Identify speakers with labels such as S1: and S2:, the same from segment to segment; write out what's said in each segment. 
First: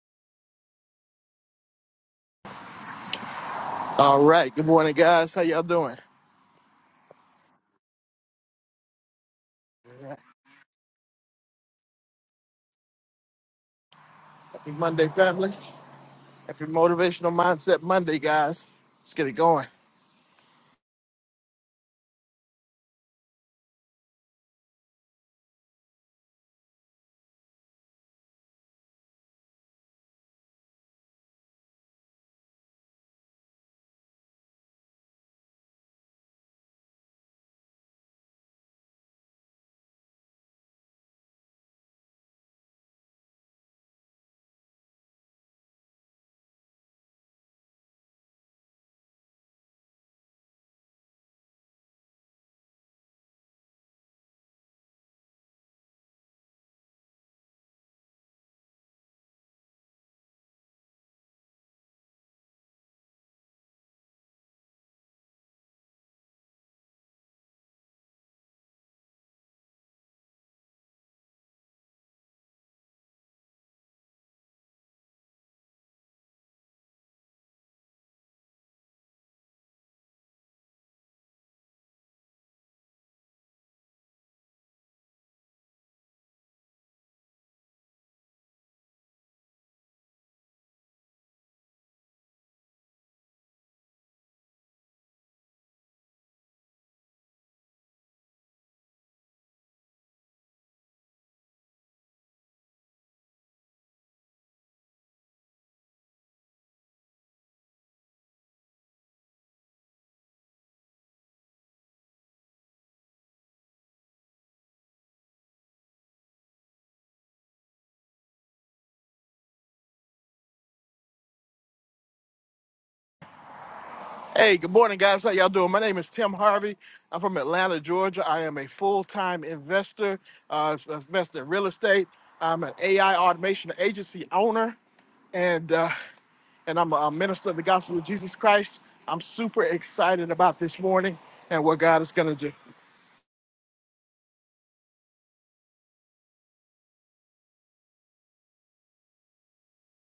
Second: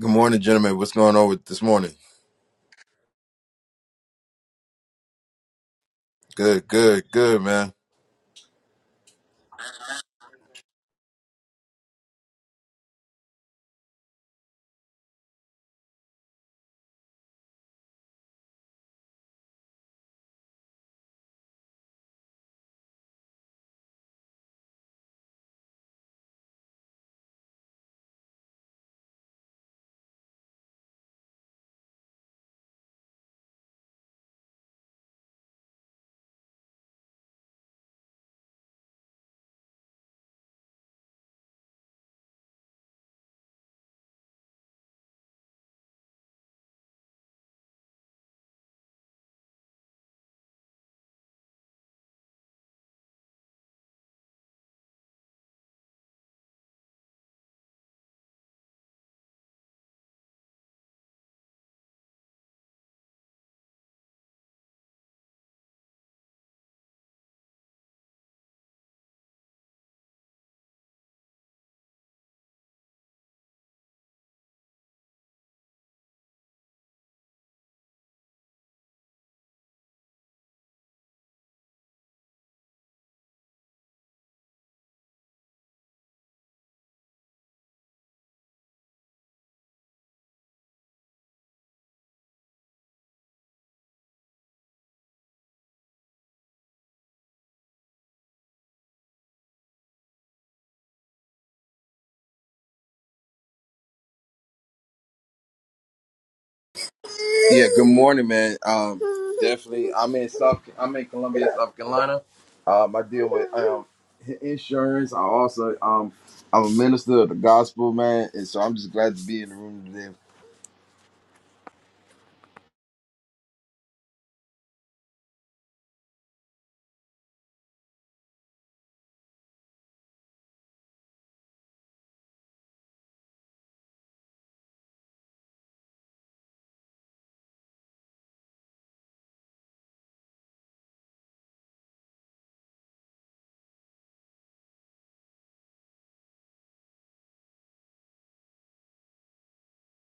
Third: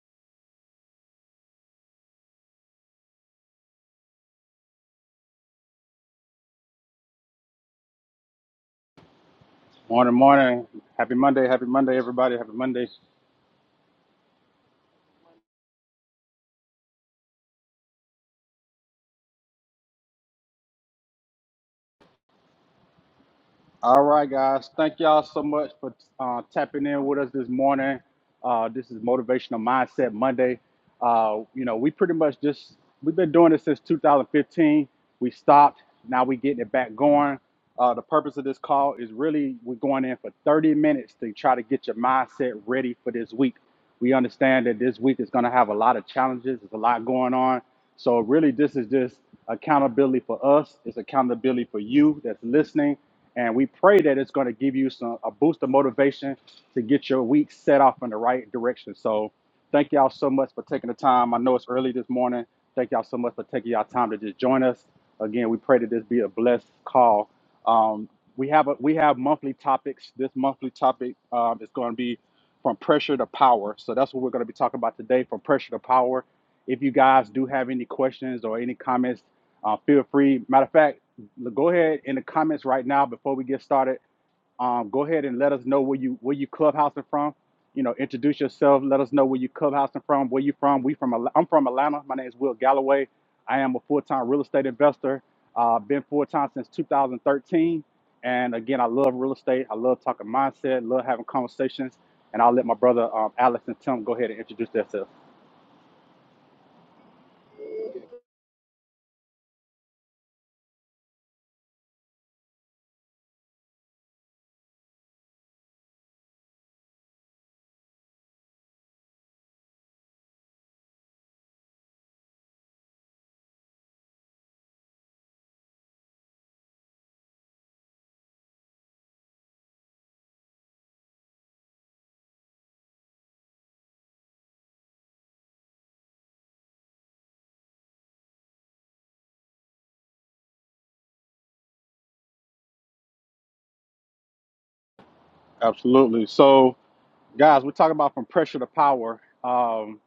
S1: Good morning, gentlemen. What's going on with this morning?
S2: All right. Good morning, guys. How y'all doing?
S1: Good, good, good, man.
S3: Morning, morning. Happy Monday. Happy Monday, everybody. Happy Monday.
S2: Happy Monday, family. Happy Motivational Mindset Monday, guys. Let's get it going.
S3: All right, guys. Thank y'all so much for uh, tapping in with us this morning. Uh, this is Motivational Mindset Monday. Uh, you know, we pretty much just, we've been doing this since 2015. We stopped. Now we're getting it back going. Uh, the purpose of this call is really we're going in for 30 minutes to try to get your mindset ready for this week. We understand that this week is going to have a lot of challenges. There's a lot going on. So really, this is just accountability for us. It's accountability for you that's listening, and we pray that it's going to give you some a boost of motivation to get your week set off in the right direction. So thank y'all so much for taking the time. I know it's early this morning. Thank y'all so much for taking y'all time to just join us. Again, we pray that this be a blessed call. Um, we have a, we have monthly topics. This monthly topic um, is going to be from pressure to power. So that's what we're going to be talking about today, from pressure to power if you guys do have any questions or any comments, uh, feel free. Matter of fact, go ahead in the comments right now before we get started. Um, go ahead and let us know where you where you clubhousing from. You know, introduce yourself. Let us know where you clubhousing from. Where you from? We from. Al- I'm from Atlanta. My name is Will Galloway. I am a full-time real estate investor. Uh, been full-time since 2013. And again, I love real estate. I love talking mindset. Love having conversations. And I'll let my brother um, Alex and Tim go ahead and introduce themselves.
S1: Yeah, good morning, man. Um, definitely. I'm in South. I'm in Columbia, South Carolina. Um, I deal with um i- insurance. I also um I'm a minister of the gospel, man, and so I'm just glad to be in the room today
S2: Hey, good morning, guys. How y'all doing? My name is Tim Harvey. I'm from Atlanta, Georgia. I am a full-time investor, uh, investor in real estate. I'm an AI automation agency owner, and uh, and I'm a minister of the gospel of Jesus Christ. I'm super excited about this morning and what God is going to do.
S3: Absolutely. So guys we're talking about from pressure to power um,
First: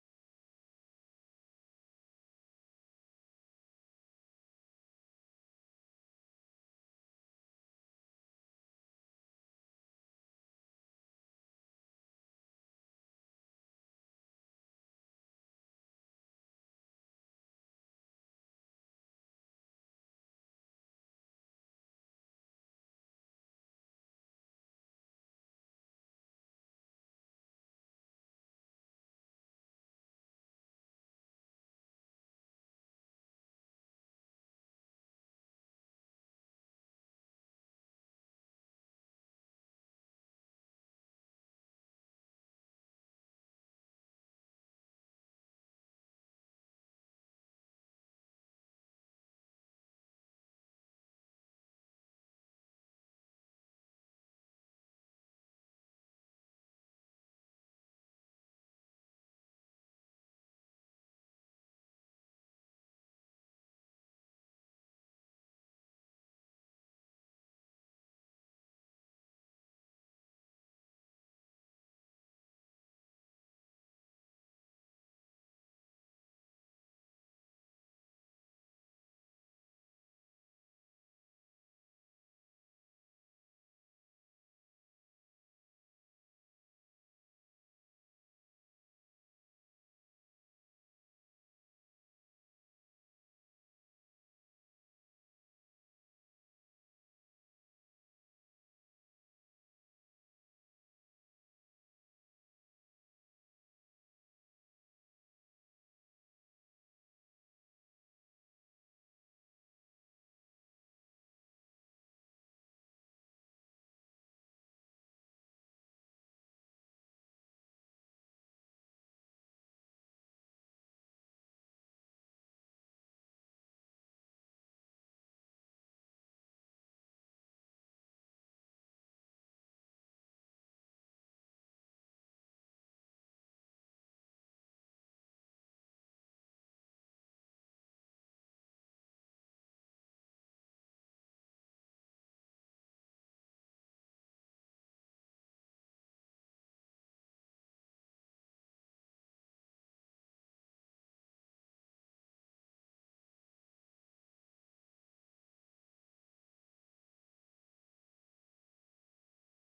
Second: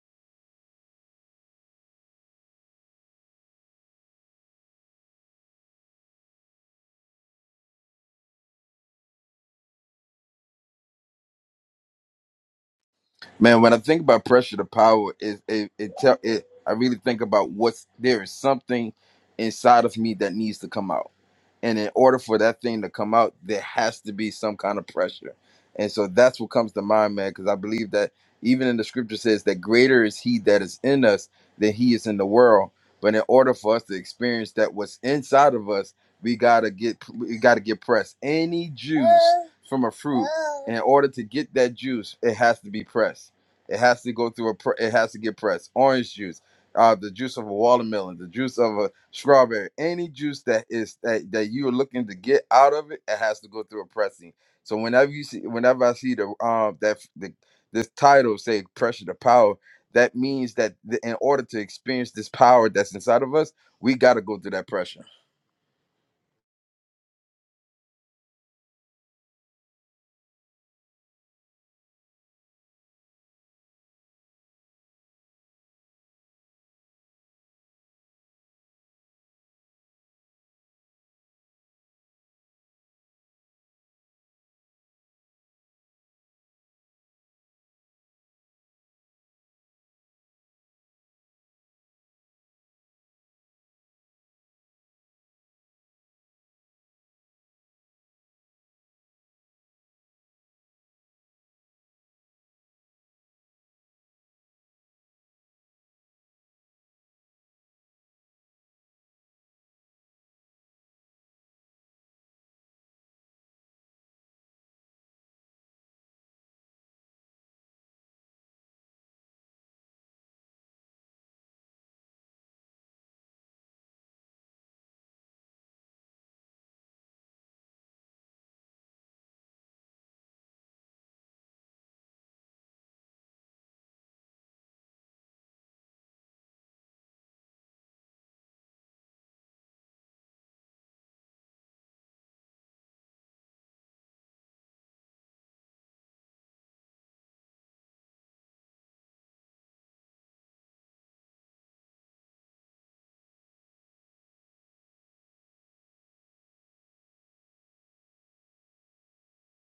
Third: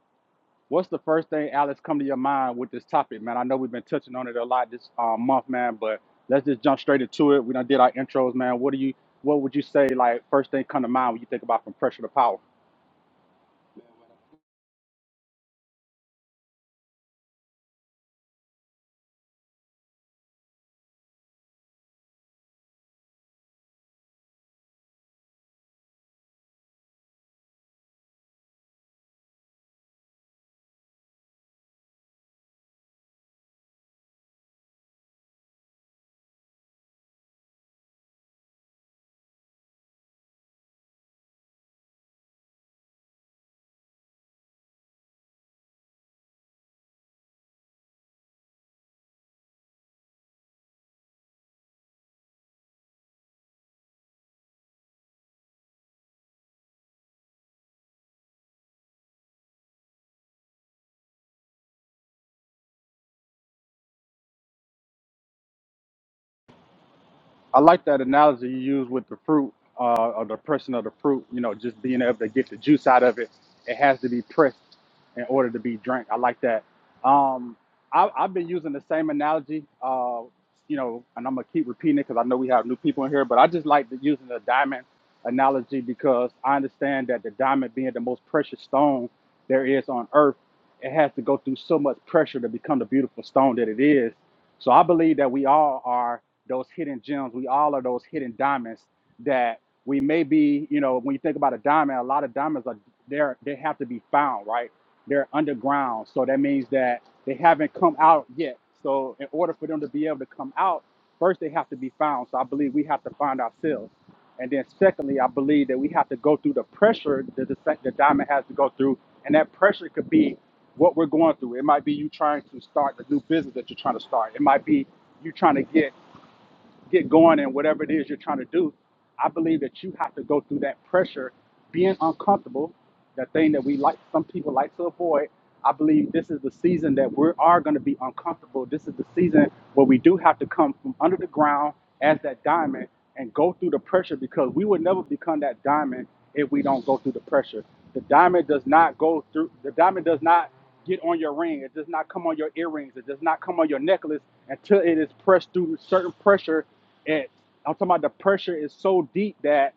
S3: what's the first thing alex come to your mind with this topic man i know we've been touching on it a lot this um, month man but let's just jump straight into it we done did our intros man what do you what would you say like first thing come to mind when you think about from pressure to power
S1: Man, when I think about pressure to power, it it it, tell, it I really think about what's there is something inside of me that needs to come out, and in order for that thing to come out, there has to be some kind of pressure, and so that's what comes to mind, man. Because I believe that even in the scripture says that greater is He that is in us than He is in the world. But in order for us to experience that what's inside of us, we gotta get we gotta get pressed. Any juice from a fruit, in order to get that juice, it has to be pressed it has to go through a. Pr- it has to get pressed. Orange juice, uh, the juice of a watermelon, the juice of a strawberry, any juice that is that, that you are looking to get out of it, it has to go through a pressing. So whenever you see, whenever I see the um that f- the this title say pressure to power, that means that the, in order to experience this power that's inside of us, we got to go through that pressure
S3: I like that analogy you used with the fruit uh, or the pressing of the fruit. You know, just being able to get the juice out of it. It has to be pressed in order to be drank. I like that. Um, I, I've been using the same analogy. Uh, you know, and I'm gonna keep repeating it because I know we have new people in here. But I just like the, using the diamond analogy because I understand that the diamond being the most precious stone there is on earth, it has to go through so much pressure to become the beautiful stone that it is. So I believe that we all are those hidden gems. We all are those hidden diamonds that we may be, you know, when you think about a diamond, a lot of diamonds are there, they have to be found, right? They're underground. So that means that they haven't come out yet. So in order for them to be able to come out, first they have to be found. So I believe we have to find ourselves. And then secondly, I believe that we have to go through the pressure that the, the diamond has to go through. And that pressure could be what we're going through. It might be you trying to start the new business that you're trying to start. It might be you trying to get get going in whatever it is you're trying to do, I believe that you have to go through that pressure, being uncomfortable, that thing that we like, some people like to avoid. I believe this is the season that we are going to be uncomfortable. This is the season where we do have to come from under the ground as that diamond and go through the pressure because we would never become that diamond if we don't go through the pressure. The diamond does not go through, the diamond does not get on your ring. It does not come on your earrings. It does not come on your necklace until it is pressed through certain pressure. And I'm talking about the pressure is so deep that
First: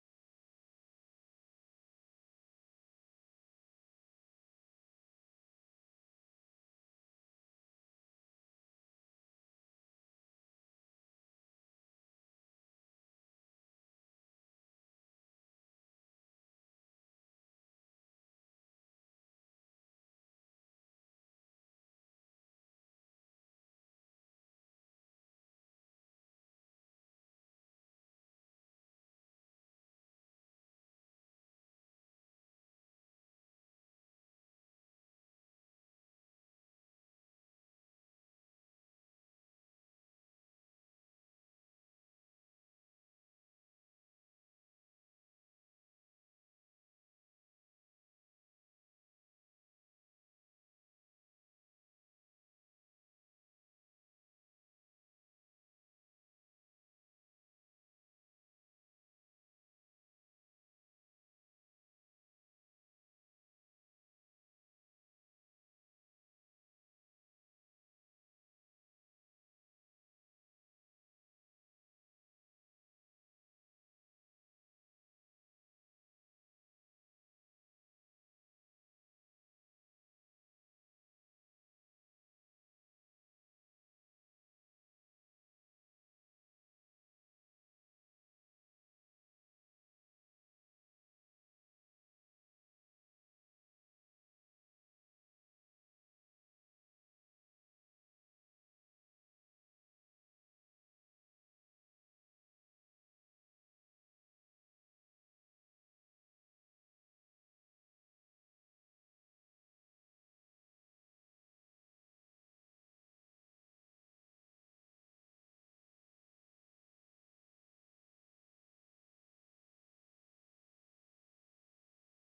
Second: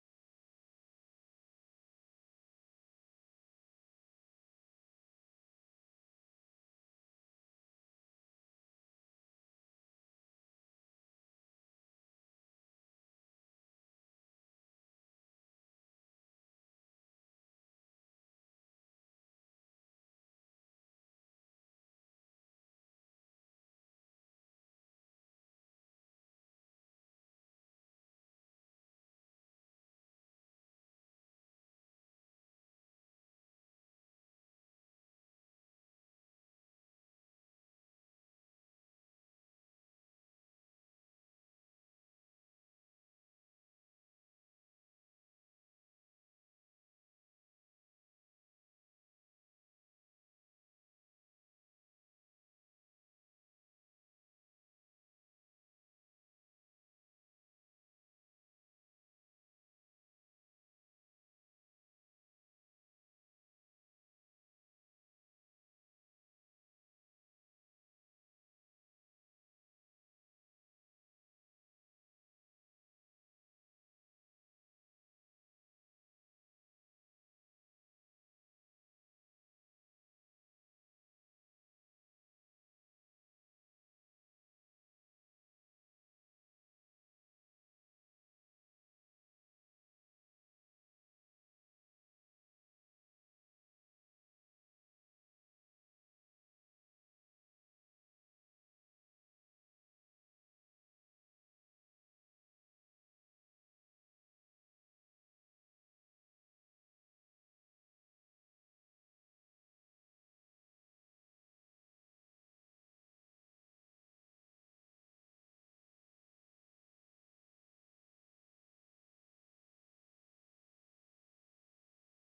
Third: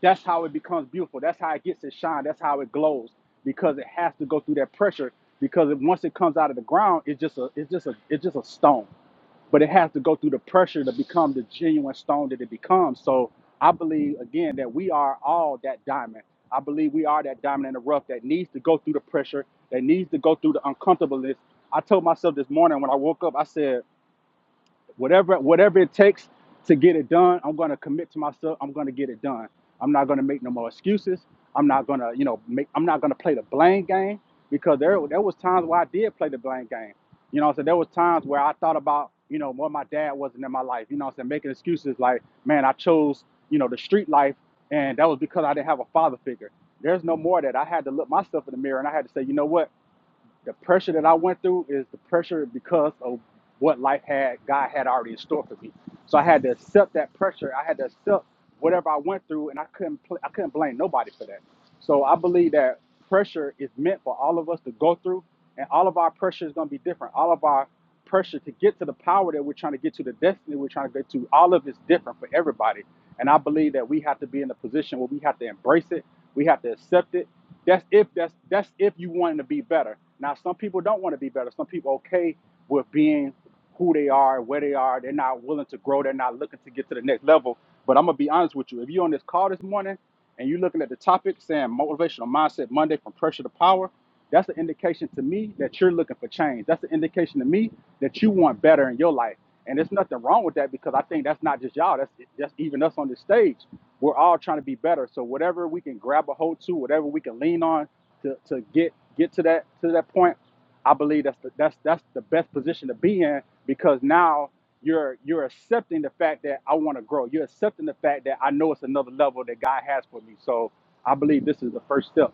S3: that's how it becomes beautiful. That's how it gets its shine. That's how it glows because it has to go through that pressure. Because it, once it comes out of the ground, it's just a it's just a it's just a stone but it has to go through the pressure to become the genuine stone that it becomes. So I believe again that we are all that diamond. I believe we are that diamond in the rough that needs to go through the pressure, that needs to go through the uncomfortableness. I told myself this morning when I woke up, I said, whatever whatever it takes to get it done i'm going to commit to myself i'm going to get it done i'm not going to make no more excuses i'm not going to you know make i'm not going to play the blame game because there there was times where i did play the blame game you know I so there was times where i thought about you know what my dad wasn't in my life you know what i'm saying making excuses like man i chose you know the street life and that was because i didn't have a father figure there's no more that i had to look myself in the mirror and i had to say you know what the pressure that I went through is the pressure because of what life had God had already in store for me. So I had to accept that pressure. I had to accept whatever I went through, and I couldn't pl- I couldn't blame nobody for that. So I believe that pressure is meant for all of us to go through, and all of our pressure is going to be different. All of our pressure to get to the power that we're trying to get to, the destiny we're trying to get to, all of it's different for everybody. And I believe that we have to be in a position where we have to embrace it, we have to accept it, that's if that's that's if you wanting to be better. Now some people don't want to be better. Some people okay with being who they are, where they are. They're not willing to grow. They're not looking to get to the next level. But I'm gonna be honest with you. If you're on this call this morning and you're looking at the topic saying motivational mindset Monday from pressure to power, that's an indication to me that you're looking for change. That's an indication to me that you want better in your life. And there's nothing wrong with that because I think that's not just y'all. That's just even us on this stage. We're all trying to be better. So whatever we can grab a hold to, whatever we can lean on to, to get get to that to that point, I believe that's the, that's that's the best position to be in because now you're you're accepting the fact that I want to grow. You're accepting the fact that I know it's another level that God has for me. So I believe this is the first step.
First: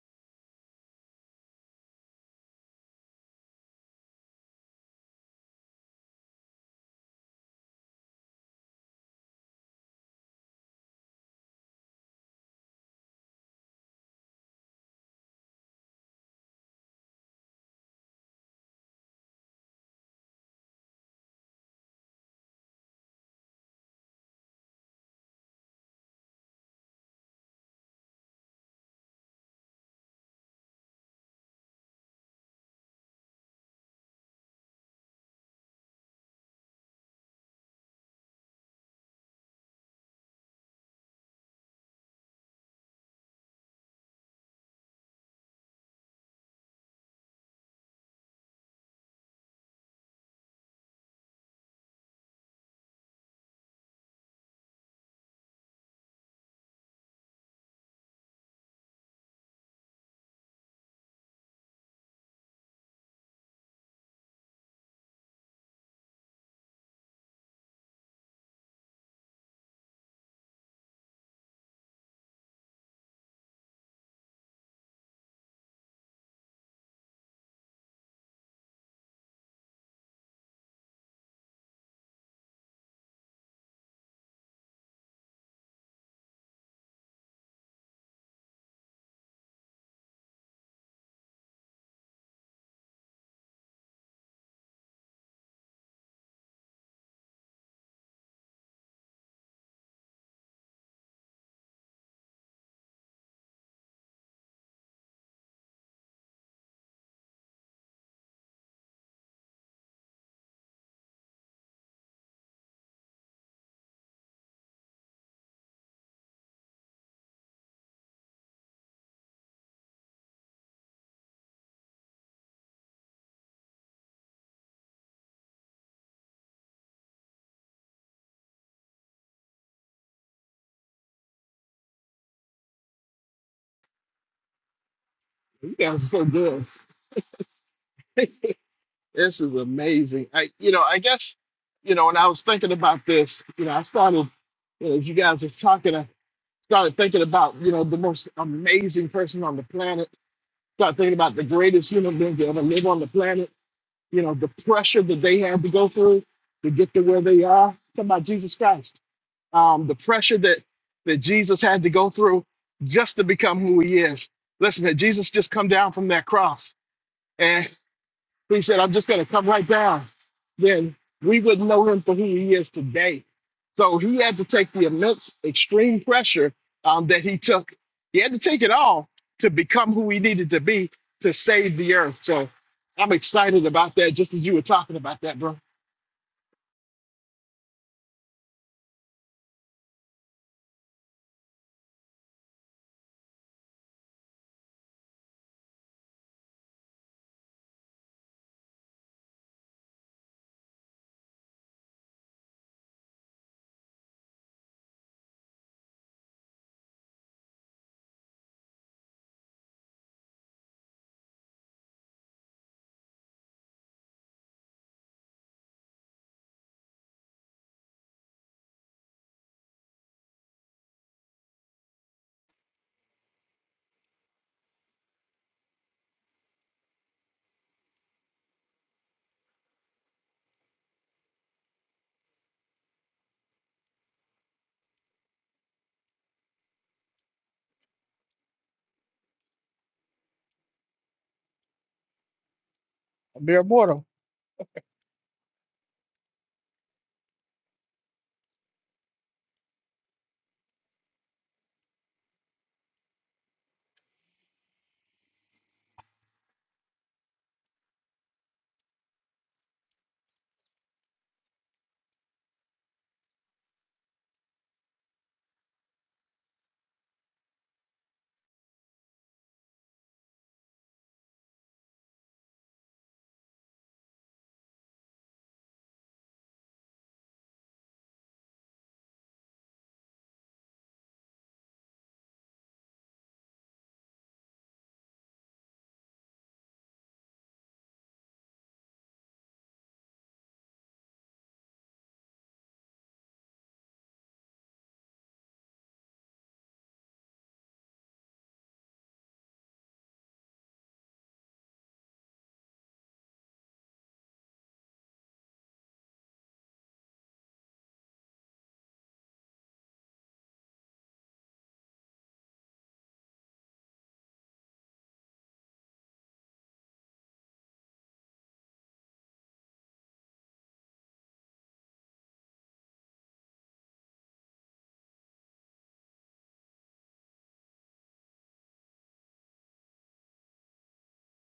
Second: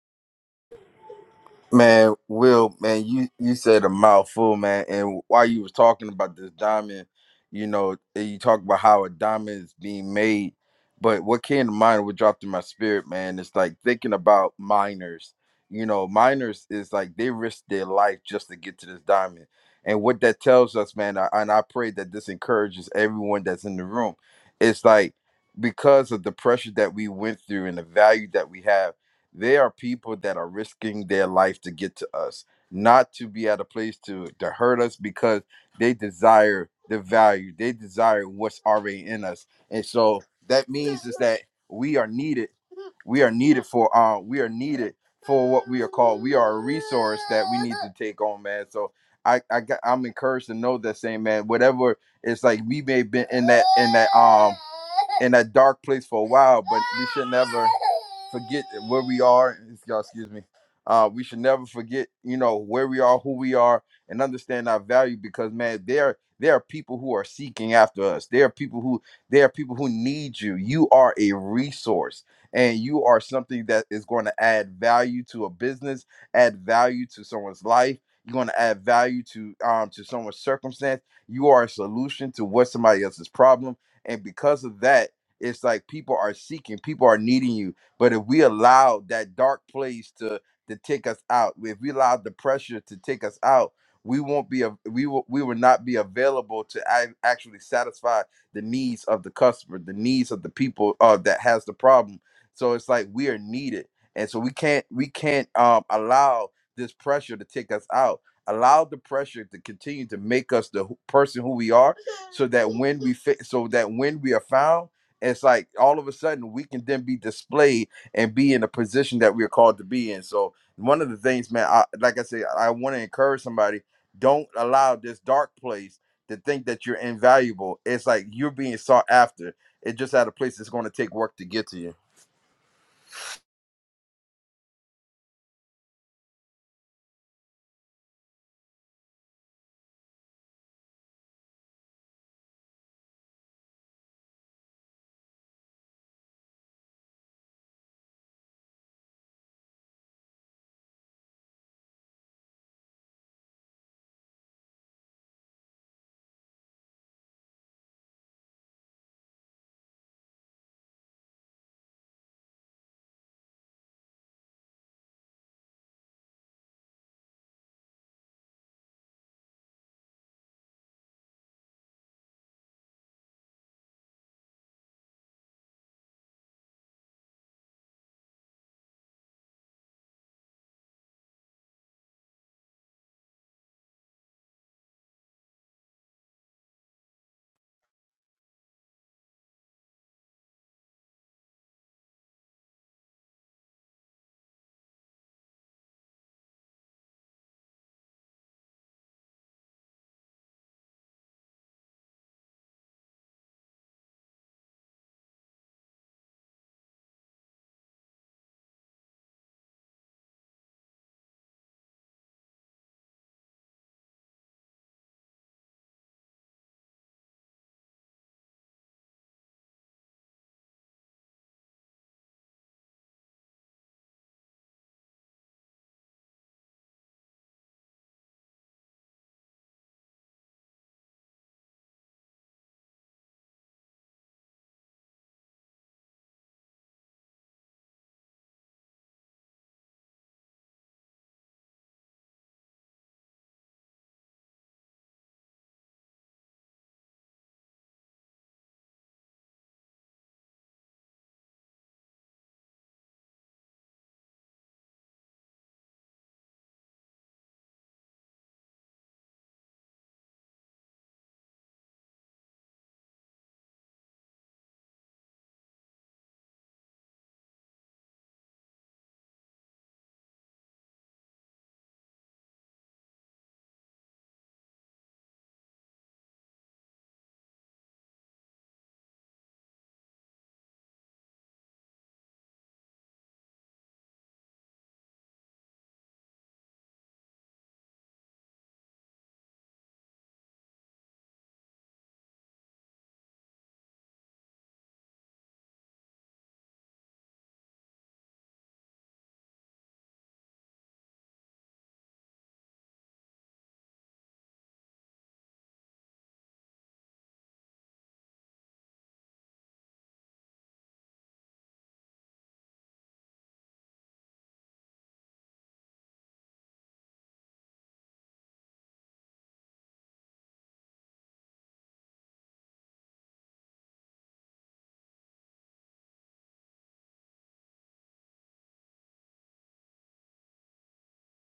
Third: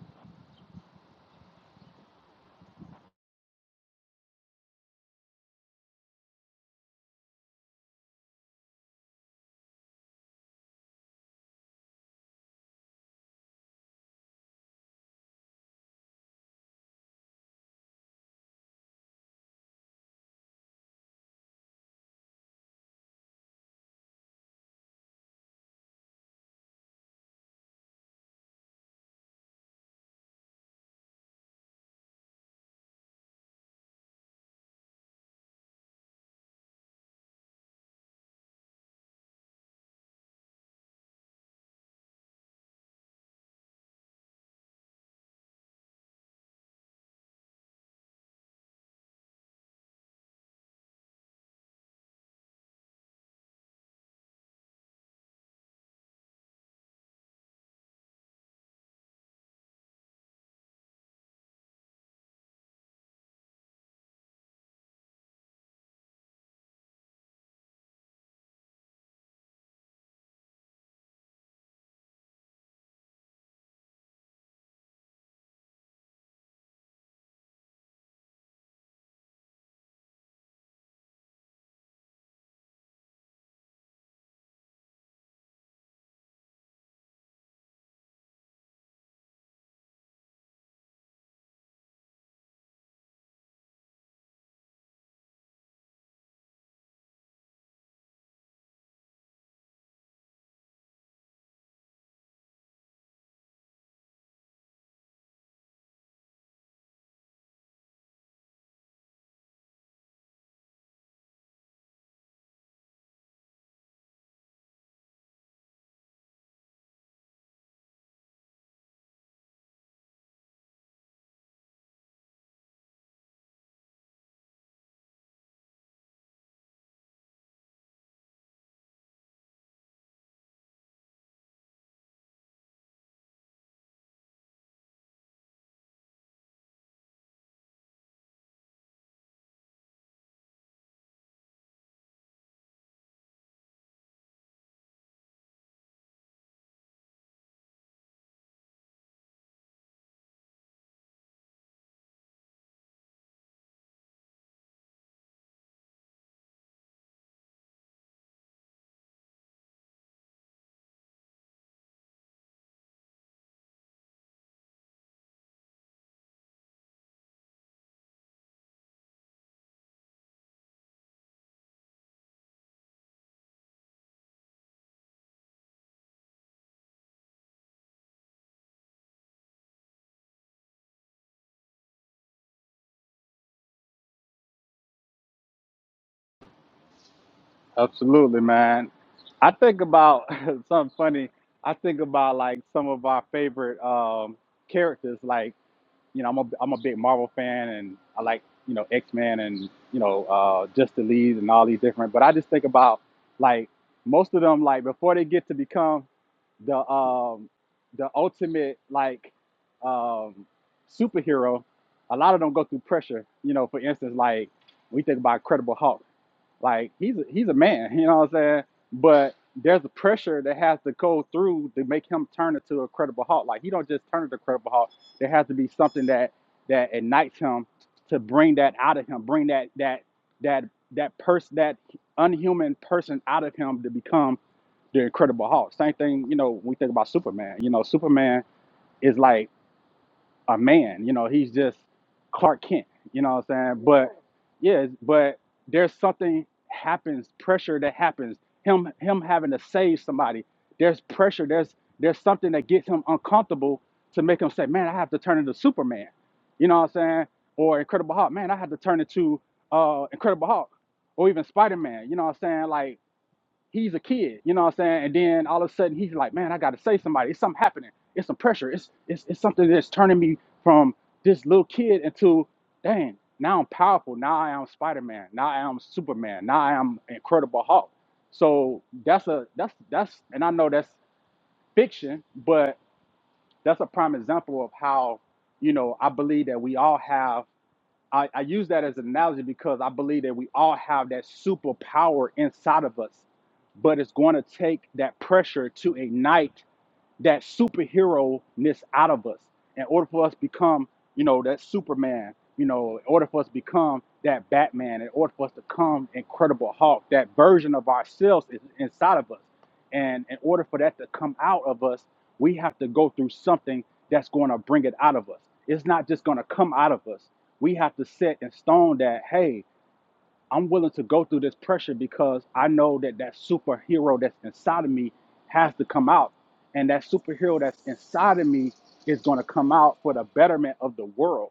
S1: Man, Will, man, you you said a mouthful, man. And while you was talking about this diamond, you know, and you talk about how a diamond is being made, but what came to mind, what dropped in my spirit, man, is like thinking about miners. You know, miners is like they risk their life just to get to this diamond. And what that tells us, man, I, and I pray that this encourages everyone that's in the room. It's like because of the pressure that we went through and the value that we have they are people that are risking their life to get to us, not to be at a place to, to hurt us because they desire the value, they desire what's already in us. And so that means is that we are needed we are needed for uh we are needed for what we are called we are a resource that we need to take on man so i i got, i'm encouraged to know that same man whatever it's like we may have been in that in that um in that dark place for a while but we should never forget where we are y'all excuse me uh we should never forget you know where we are who we are and understand our value because man there there are people who are seeking after us there are people who there are people who need you you are a resource and you are something that is going to add value to a business, add value to someone's life. You're going to add value to um to someone's circumstance. You are a solution to what somebody else's problem, and because of that, it's like people are seeking, people are needing you. But if we allow that dark place to to take us out, if we allow the pressure to take us out, we won't be a, we will we will not be available to ac- actually satisfy the needs of the customer, the needs of the people uh, that has the problem so it's like we are needed, and so we can't we can't um, allow this pressure to take us out. Allow the pressure to continue to make us the who- person who we are, so that when we fit, so that when we are found, it's like all of a sudden we can then be displayed and be in a position that we are called to be in. So one of the things, man, I, like I said, I want to encourage somebody. Don't allow this dark place to think that you're invaluable. It's like you're being sought after. It just at a place that's going to take work to get to you.
S2: You guys are so good. This is amazing. I, you know, I guess, you know, when I was thinking about this, you know, I started, you know, as you guys were talking, I started thinking about, you know, the most amazing person on the planet. Started thinking about the greatest human being to ever live on the planet. You know, the pressure that they had to go through to get to where they are. Talking about Jesus Christ. Um, the pressure that that Jesus had to go through just to become who he is. Listen, had Jesus just come down from that cross. He said, I'm just going to come right down. Then we wouldn't know him for who he is today. So he had to take the immense, extreme pressure um, that he took. He had to take it all to become who he needed to be to save the earth. So I'm excited about that, just as you were talking about that, bro.
S3: Absolutely, man. I think about something funny. I think about like some of our favorite um, characters. Like you know, I'm a I'm a big Marvel fan, and I like you know X Men and you know uh, Justice League and all these different. But I just think about like most of them, like before they get to become the um, the ultimate like um, superhero, a lot of them go through pressure. You know, for instance, like we think about Incredible Hulk. Like he's a, he's a man, you know what I'm saying? But there's a pressure that has to go through to make him turn into a credible Hulk. Like he don't just turn into a credible Hulk. There has to be something that that ignites him to bring that out of him, bring that that that that person that unhuman person out of him to become the incredible Hulk. Same thing, you know, we think about Superman. You know, Superman is like a man. You know, he's just Clark Kent. You know
S2: A
S3: what
S2: mere
S3: I'm saying?
S2: mortal.
S3: But yeah, but there's something happens, pressure that happens. Him him having to save somebody. There's pressure. There's there's something that gets him uncomfortable to make him say, "Man, I have to turn into Superman." You know what I'm saying? Or Incredible Hulk. Man, I have to turn into uh, Incredible Hulk, or even Spider Man. You know what I'm saying? Like he's a kid, you know what I'm saying? And then all of a sudden he's like, man, I gotta say somebody. It's something happening. It's some pressure. It's it's it's something that's turning me from this little kid into dang, now I'm powerful. Now I am Spider Man. Now I am Superman. Now I am Incredible Hulk. So that's a that's that's and I know that's fiction, but that's a prime example of how, you know, I believe that we all have I, I use that as an analogy because I believe that we all have that superpower inside of us, but it's going to take that pressure to ignite that superhero-ness out of us in order for us to become, you know, that Superman, you know, in order for us to become that Batman, in order for us to become Incredible Hulk, that version of ourselves is inside of us. And in order for that to come out of us, we have to go through something that's going to bring it out of us. It's not just going to come out of us. We have to set in stone that, hey, I'm willing to go through this pressure because I know that that superhero that's inside of me has to come out. And that superhero that's inside of me is going to come out for the betterment of the world.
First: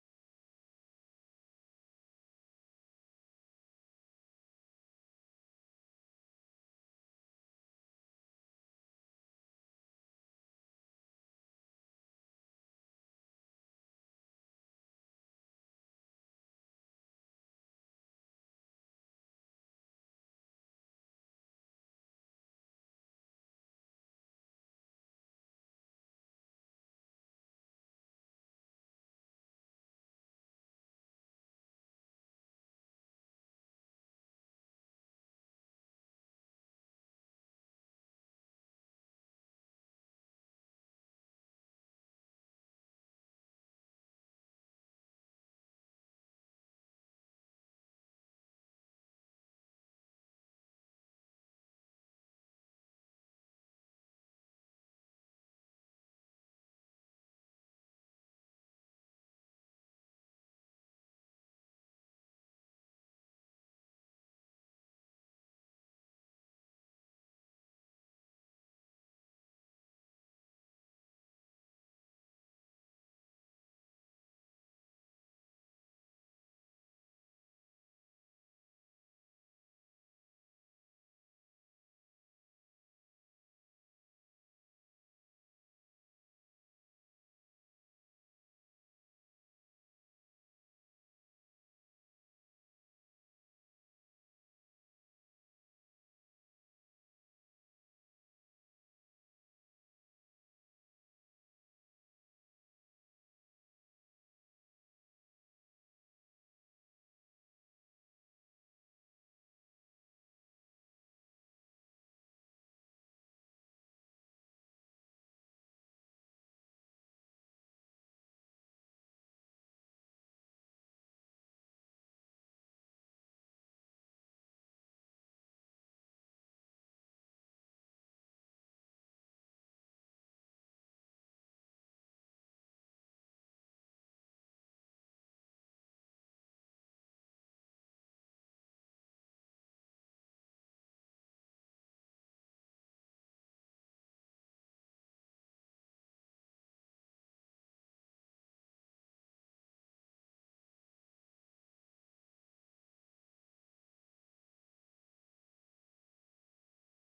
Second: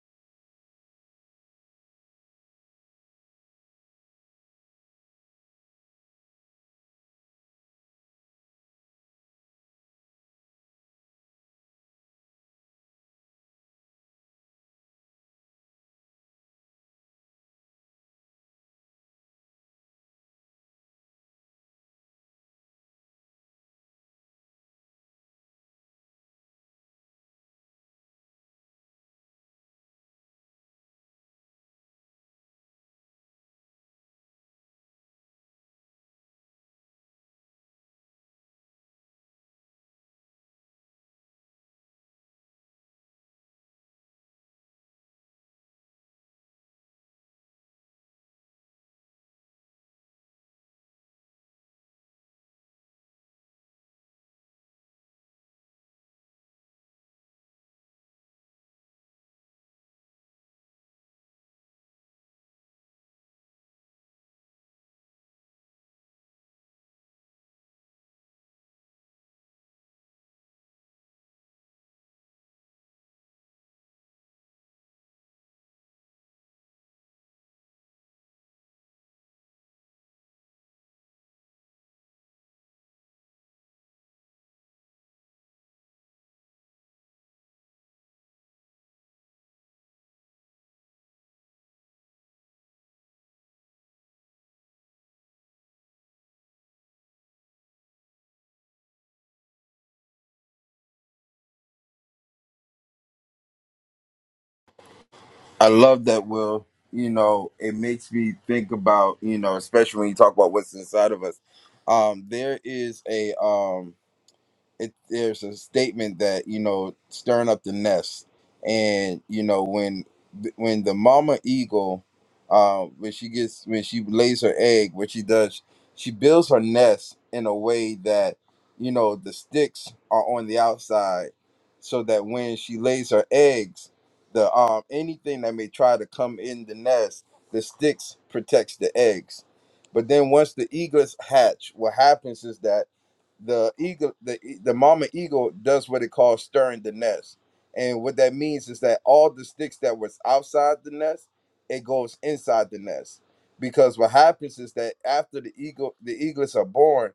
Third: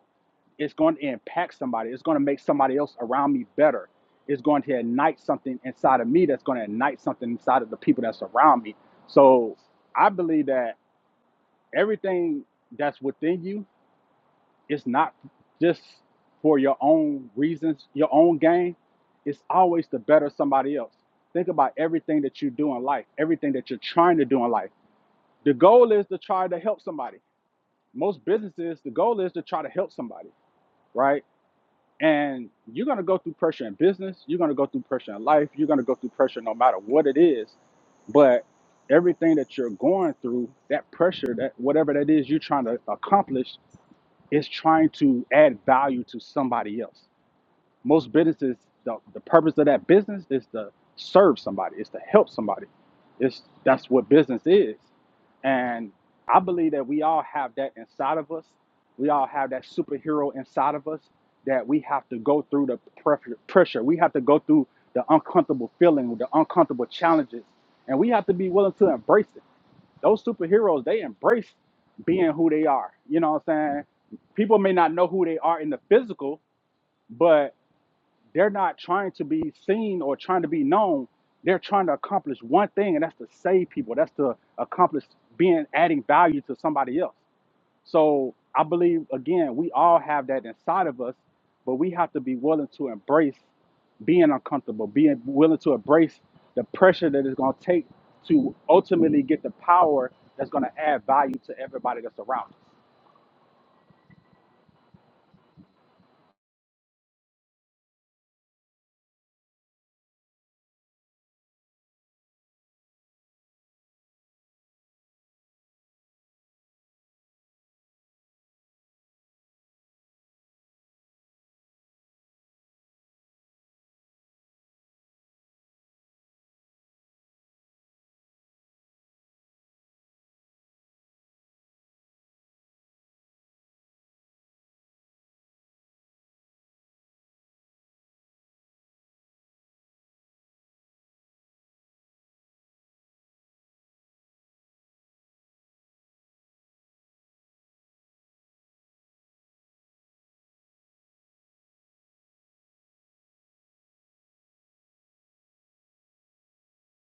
S3: It's going to impact somebody. It's going to make somebody else around me better. It's going to ignite something inside of me that's going to ignite something inside of the people that's around me. So I believe that everything that's within you it's not just for your own reasons, your own gain. It's always to better somebody else. Think about everything that you do in life, everything that you're trying to do in life. The goal is to try to help somebody. Most businesses, the goal is to try to help somebody, right? And you're gonna go through pressure in business, you're gonna go through pressure in life, you're gonna go through pressure no matter what it is. But everything that you're going through, that pressure, that whatever that is you're trying to accomplish, it's trying to add value to somebody else. Most businesses, the, the purpose of that business is to serve somebody, it's to help somebody. It's that's what business is. And I believe that we all have that inside of us. We all have that superhero inside of us that we have to go through the pref- pressure. We have to go through the uncomfortable feeling, the uncomfortable challenges, and we have to be willing to embrace it. Those superheroes, they embrace being who they are. You know what I'm saying? People may not know who they are in the physical, but they're not trying to be seen or trying to be known. They're trying to accomplish one thing, and that's to save people. That's to accomplish being adding value to somebody else. So I believe again, we all have that inside of us, but we have to be willing to embrace being uncomfortable, being willing to embrace the pressure that it's going to take to ultimately get the power that's going to add value to everybody that's around us.
S1: I love that, Will. You know, it makes me think about, you know, especially when you talk about what's inside of us. Um, there is a um it, there's a statement that you know stirring up the nest and you know when when the mama eagle uh, when she gets when she lays her egg what she does she builds her nest in a way that you know the sticks are on the outside so that when she lays her eggs the um anything that may try to come in the nest the sticks protects the eggs but then once the eaglets hatch what happens is that the eagle the the mama eagle does what it calls stirring the nest and what that means is that all the sticks that was outside the nest it goes inside the nest because what happens is that after the eagle the eaglets are born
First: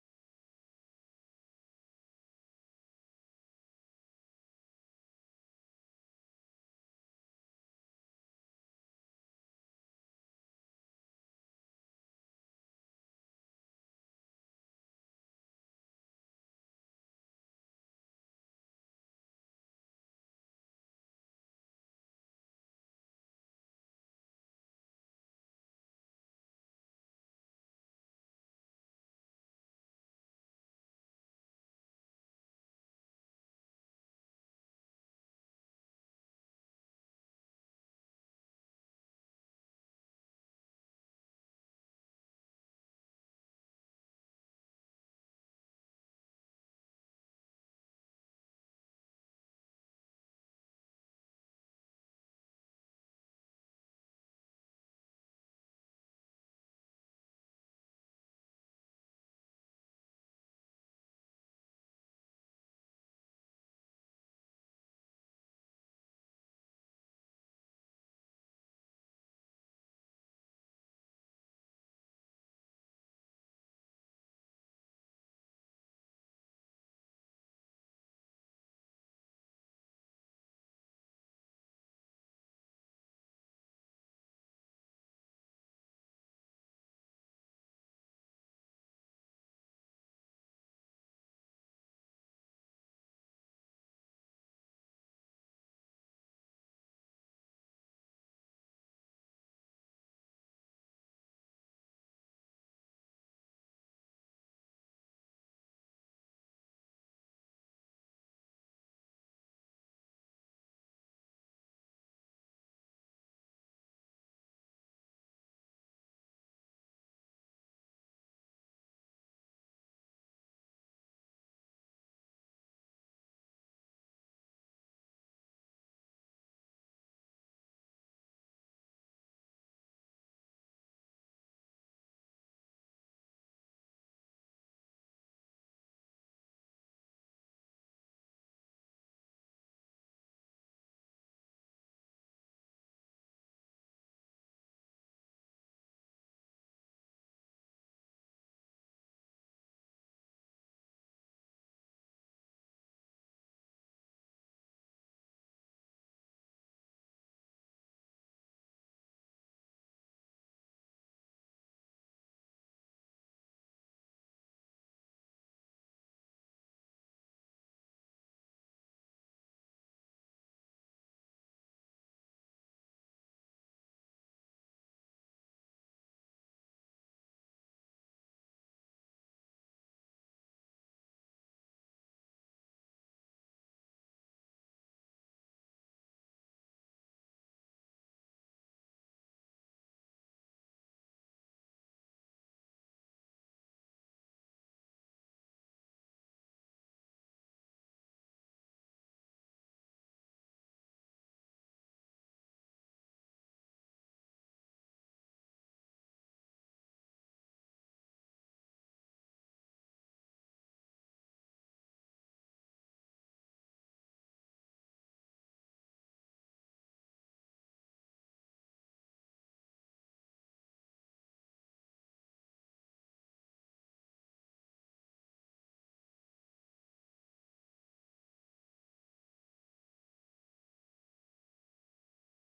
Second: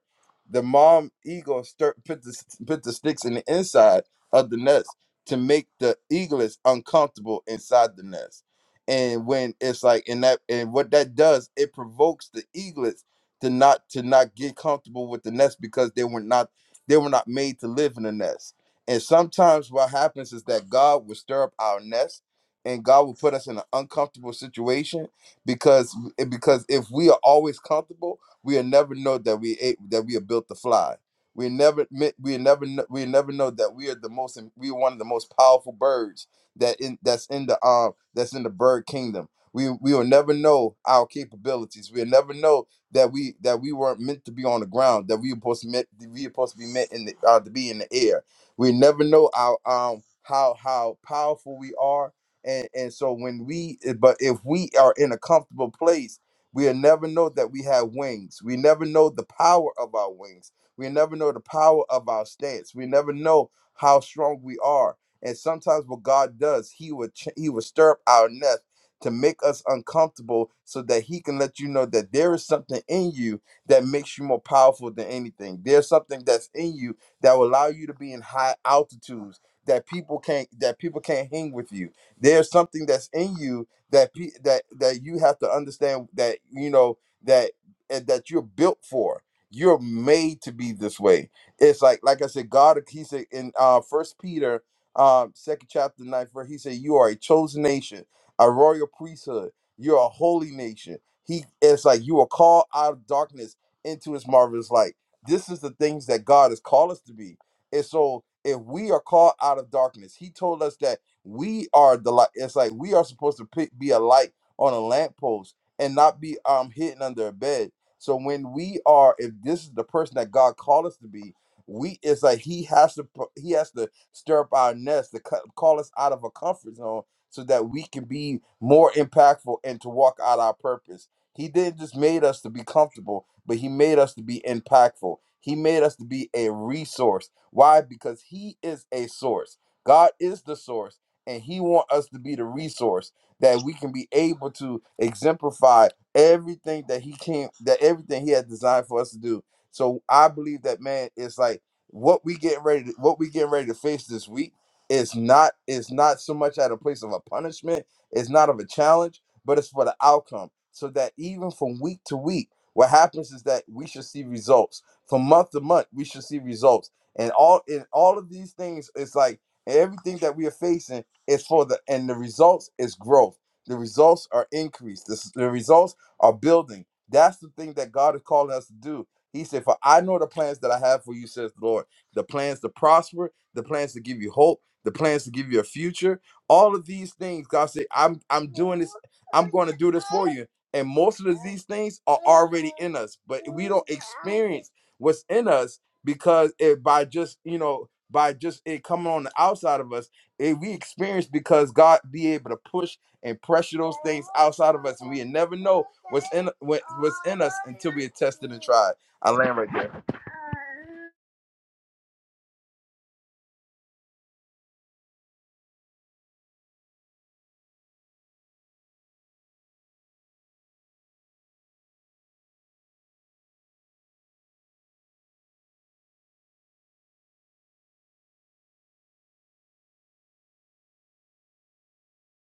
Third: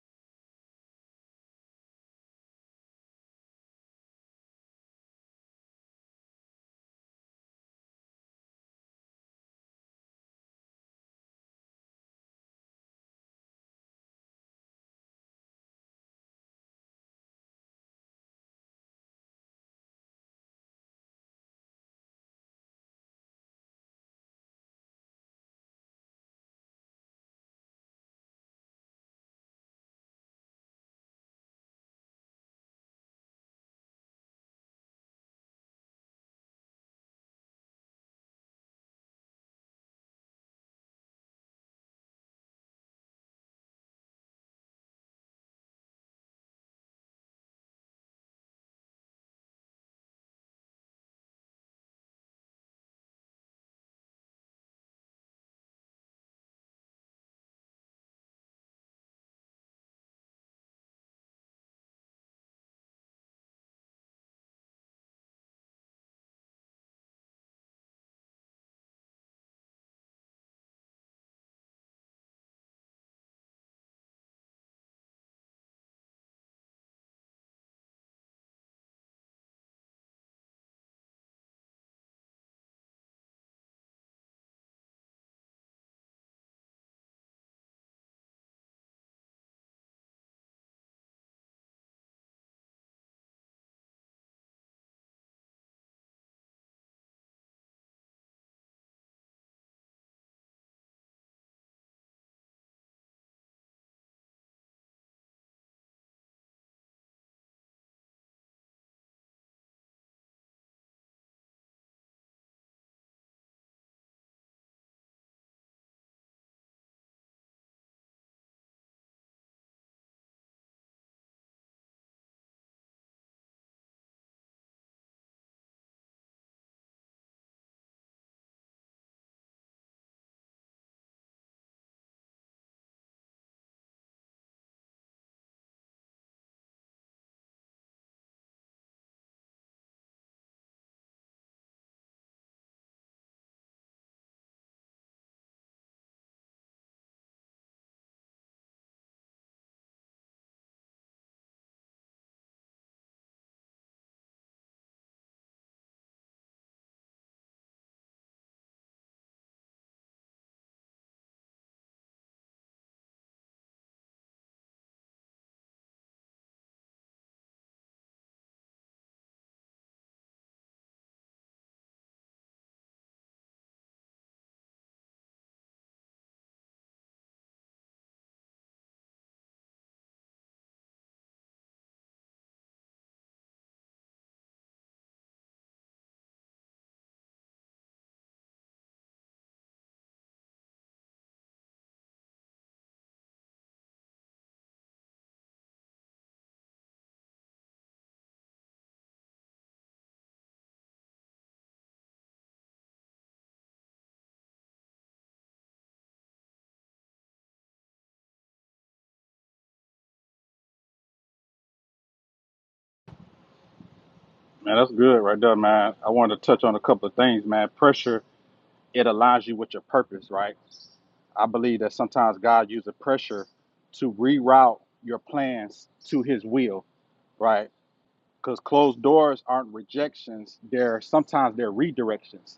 S1: the mom eagle stir, put the s- put the sticks in the inside of the nest to make the eaglets uncomfortable inside the nest and when it's like in that and what that does it provokes the eaglets to not to not get comfortable with the nest because they were not they were not made to live in the nest. And sometimes what happens is that God will stir up our nest and God will put us in an uncomfortable situation because because if we are always comfortable, we will never know that we ate, that we are built to fly. We never mi- we never kn- we never know that we are the most we are one of the most powerful birds that in that's in the um that's in the bird kingdom. We we will never know our capabilities. We'll never know that we that we weren't meant to be on the ground, that we were supposed to meant we were supposed to be meant in the uh, to be in the air. We never know our um how how powerful we are. And and so when we eh, but if we are in a comfortable place, we'll never know that we have wings. We never know the power of our wings. We never know the power of our stance. We never know how strong we are. And sometimes what God does, He will ch- He will stir up our nest to make us uncomfortable so that he can let you know that there is something in you that makes you more powerful than anything. There's something that's in you that will allow you to be in high altitudes that people can't that people can't hang with you. There's something that's in you that pe- that that you have to understand that you know that eh, that you're built for. You're made to be this way. It's like like I said, God he said in uh first Peter um second chapter ninth verse, he said, You are a chosen nation a royal priesthood. You're a holy nation. He it's like you are called out of darkness into his marvelous light. This is the things that God has called us to be. And so if we are called out of darkness, he told us that we are the light. It's like we are supposed to pick, be a light on a lamppost and not be um hidden under a bed. So when we are, if this is the person that God called us to be, we it's like He has to pu- He has to stir up our nest to cut, call us out of a comfort zone so that we can be more impactful and to walk out our purpose. He didn't just made us to be comfortable, but he made us to be impactful. He made us to be a resource. Why? Because he is a source. God is the source, and he want us to be the resource that we can be able to exemplify everything that he came that everything he had designed for us to do. So I believe that man it's like what we get ready to, what we getting ready to face this week it's not it's not so much at a place of a punishment, it's not of a challenge, but it's for the outcome. So that even from week to week, what happens is that we should see results. From month to month, we should see results. And all in all of these things, it's like everything that we are facing is for the and the results is growth. The results are increase. The, s- the results are building. That's the thing that God is calling us to do. He said, For I know the plans that I have for you, says the Lord. The plans to prosper, the plans to give you hope the plans to give you a future. All of these things, God said, I'm I'm doing this, I'm going to do this for you. And most of these things are already in us, but we don't experience what's in us because it by just, you know, by just it coming on the outside of us, it, we experience because God be able to push and pressure those things outside of us, and we never know what's in what, what's in us until we are tested and tried. I land right there.
S3: Man, that's good right there, man. I wanted to touch on a couple of things, man. Pressure, it aligns you with your purpose, right? I believe that sometimes God uses pressure to reroute your plans to his will, right? because closed doors aren't rejections they're sometimes they're redirections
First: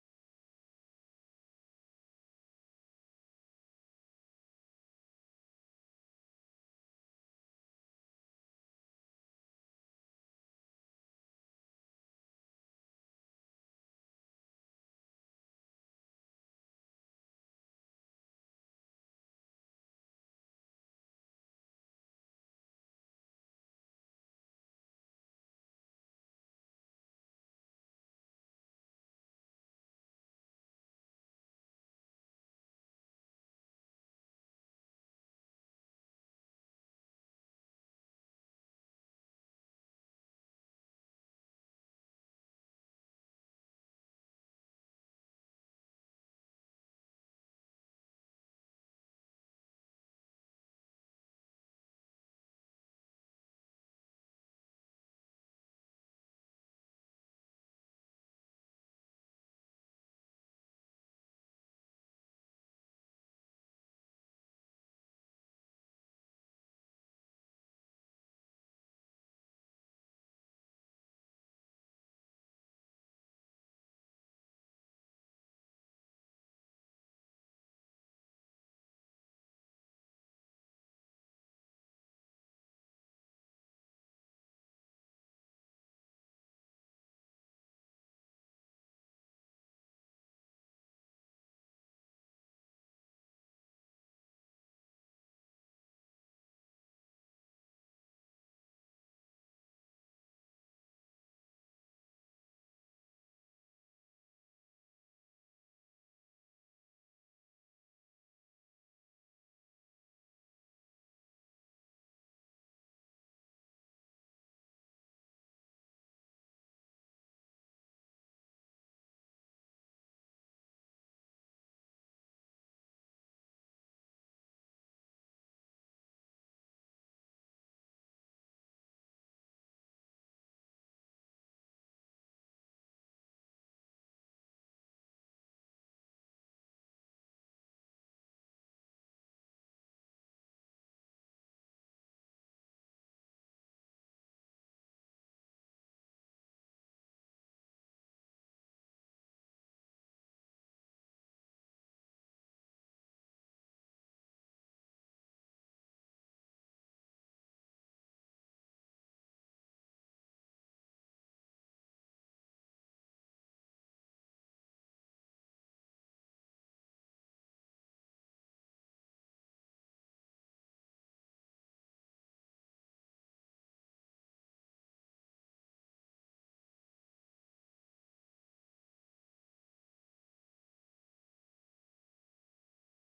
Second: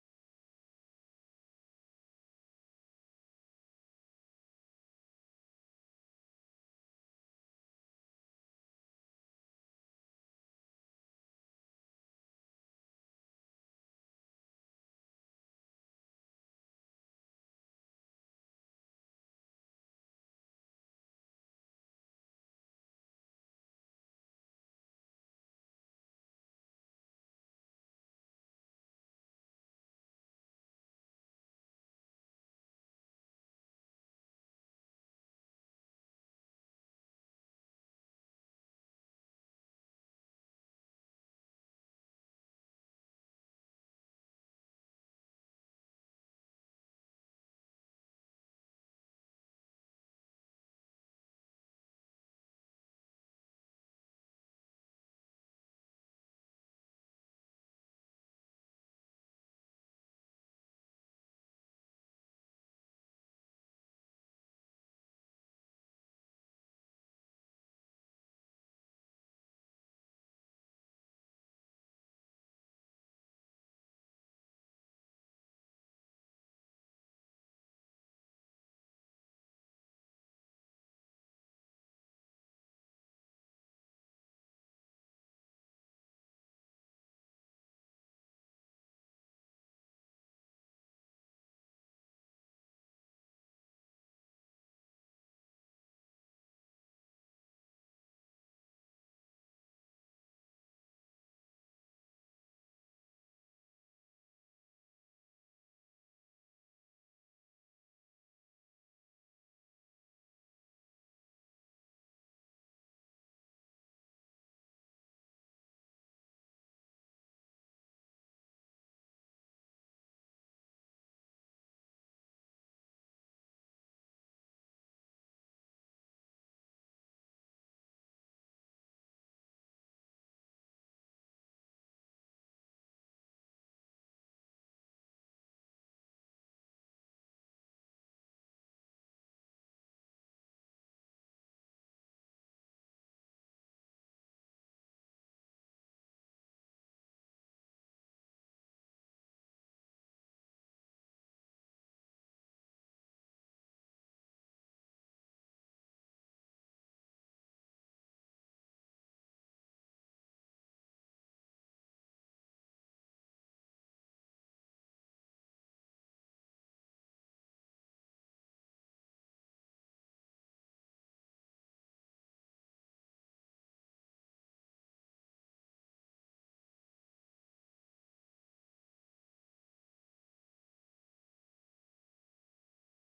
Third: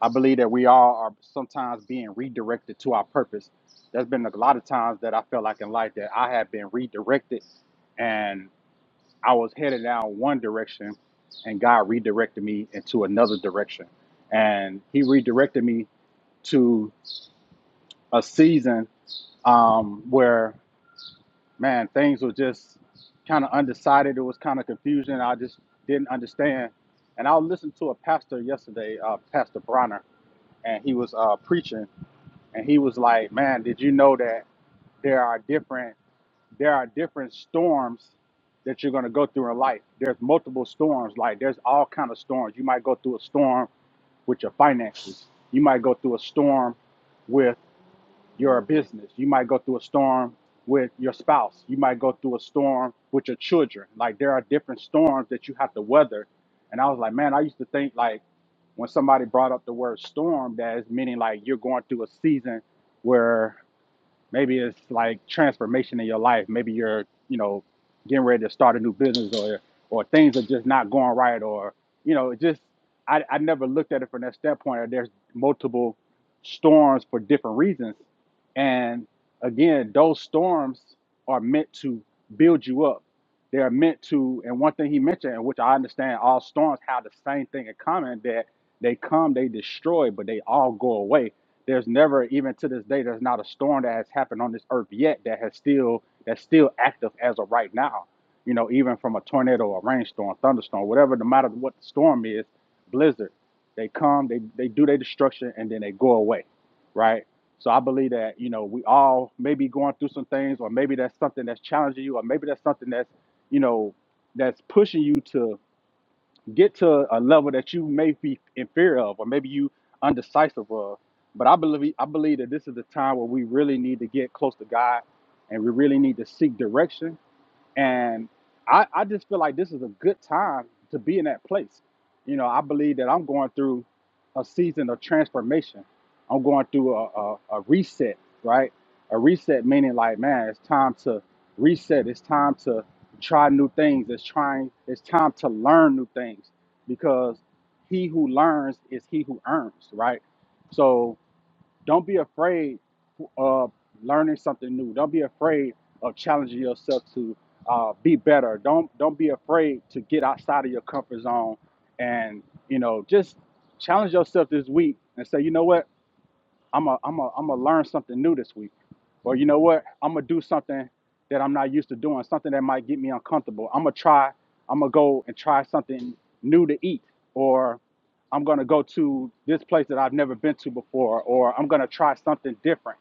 S3: i believe that we all are sometimes being redirected to our purpose there's been a lot of times that i felt like in life that i have been redirected and i was headed down one direction and god redirected me into another direction and he redirected me to a season um, where man, things were just kind of undecided. It was kind of confusion. I just didn't understand. And I listened to a pastor yesterday, uh, Pastor Bronner, and he was uh, preaching, and he was like, "Man, did you know that there are different there are different storms that you're going to go through in life? There's multiple storms. Like there's all kind of storms. You might go through a storm with your finances. You might go through a storm." with." You're a business. You might go through a storm with your spouse. You might go through a storm with your children. Like there are different storms that you have to weather. And I was like, man, I used to think like when somebody brought up the word storm, that is meaning like you're going through a season where. Maybe it's like transformation in your life. Maybe you're, you know, getting ready to start a new business or or things are just not going right or, you know, it just I, I never looked at it from that standpoint or there's multiple storms for different reasons. And again, those storms are meant to build you up they are meant to, and one thing he mentioned, and which I understand, all storms have the same thing in common that they come, they destroy, but they all go away. There's never, even to this day, there's not a storm that has happened on this earth yet that has still that's still active as of right now. You know, even from a tornado, a rainstorm, thunderstorm, whatever, no matter what the storm is, blizzard, they come, they they do their destruction, and then they go away, right? So I believe that you know we all may be going through some things, or maybe that's something that's challenging you, or maybe that's something that's you know, that's pushing you to get to a level that you may be in fear of, or maybe you undecisive of. But I believe I believe that this is the time where we really need to get close to God, and we really need to seek direction and I, I just feel like this is a good time to be in that place. You know, I believe that I'm going through a season of transformation. I'm going through a, a, a reset, right? A reset meaning like, man, it's time to reset. It's time to try new things. It's trying. It's time to learn new things because he who learns is he who earns, right? So don't be afraid of learning something new. Don't be afraid of challenging yourself to uh, be better. Don't don't be afraid to get outside of your comfort zone, and you know just challenge yourself this week and say, you know what. I'm a, I'm a, I'm a learn something new this week. Or you know what? I'm gonna do something that I'm not used to doing, something that might get me uncomfortable. I'm gonna try, I'm gonna go and try something new to eat, or I'm gonna go to this place that I've never been to before, or I'm gonna try something different.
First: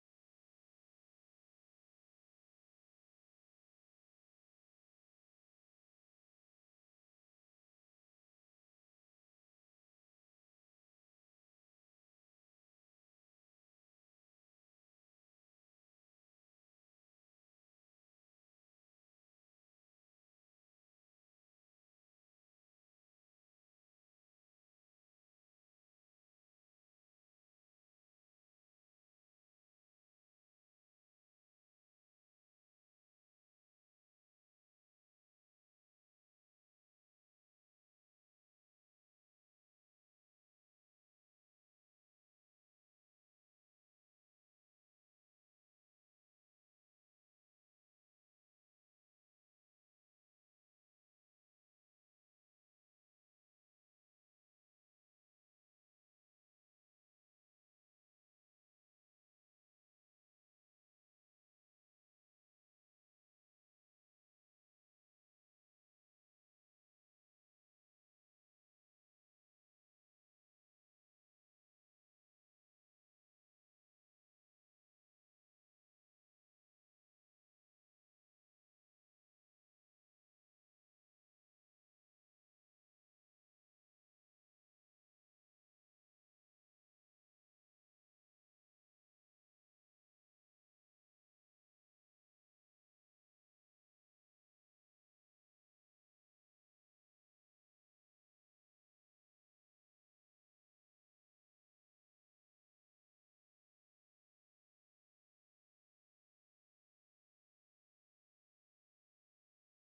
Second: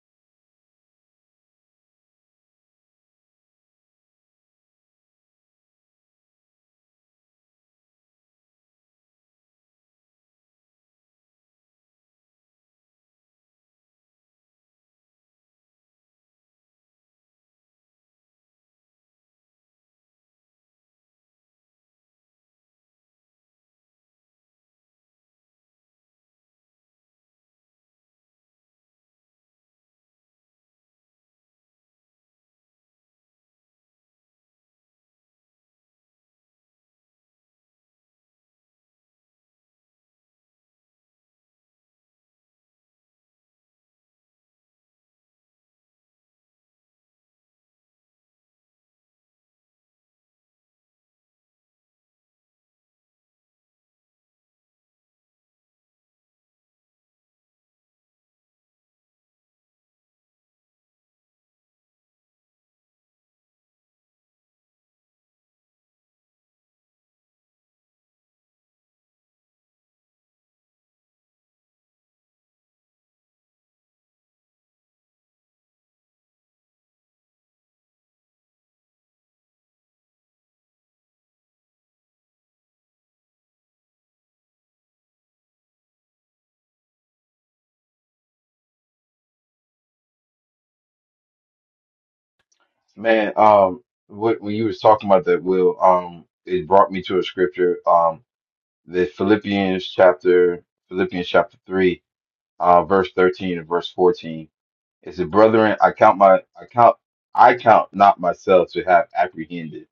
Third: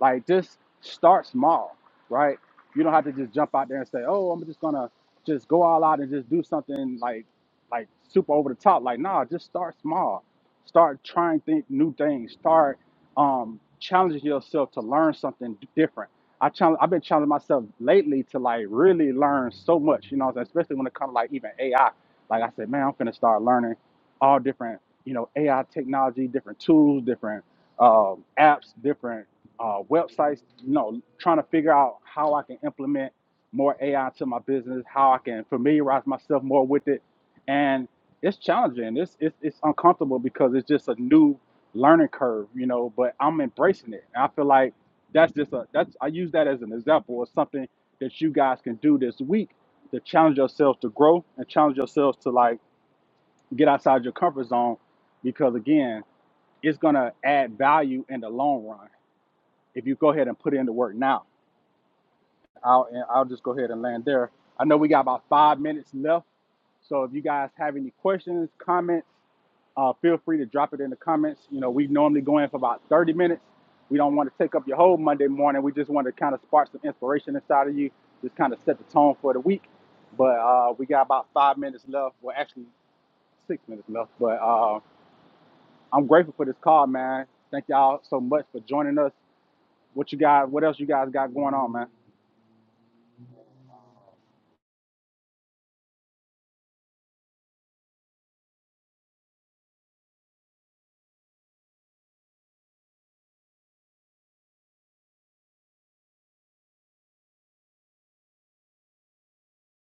S3: Like just start small, right? You don't have to just jump out there and say, "Oh, I'm just gonna just go all out and just do something like like super over the top." Like, nah, just start small. Start trying think new things. Start um, challenging yourself to learn something different. I challenge, I've been challenging myself lately to like really learn so much, you know, especially when it comes to like even AI. Like I said, man, I'm gonna start learning all different, you know, AI technology, different tools, different um, apps, different uh, websites. You know, trying to figure out how I can implement more AI to my business, how I can familiarize myself more with it, and it's challenging. It's it's, it's uncomfortable because it's just a new learning curve, you know, but I'm embracing it. And I feel like that's just a that's I use that as an example or something that you guys can do this week to challenge yourselves to grow and challenge yourselves to like get outside your comfort zone because again, it's gonna add value in the long run if you go ahead and put in the work now. I'll and I'll just go ahead and land there. I know we got about five minutes left. So if you guys have any questions, comments, uh, feel free to drop it in the comments. You know, we normally go in for about 30 minutes. We don't want to take up your whole Monday morning. We just want to kind of spark some inspiration inside of you, just kind of set the tone for the week. But uh, we got about five minutes left. Well, actually, six minutes left. But uh, I'm grateful for this call, man. Thank y'all so much for joining us. What you guys? What else you guys got going on, man?
S1: Man, um, what when you was talking about that, Will, um, it brought me to a scripture, um, the Philippians chapter, Philippians chapter three, uh, verse thirteen and verse fourteen. It said, "Brethren, I count my, I count, I count not myself to have apprehended."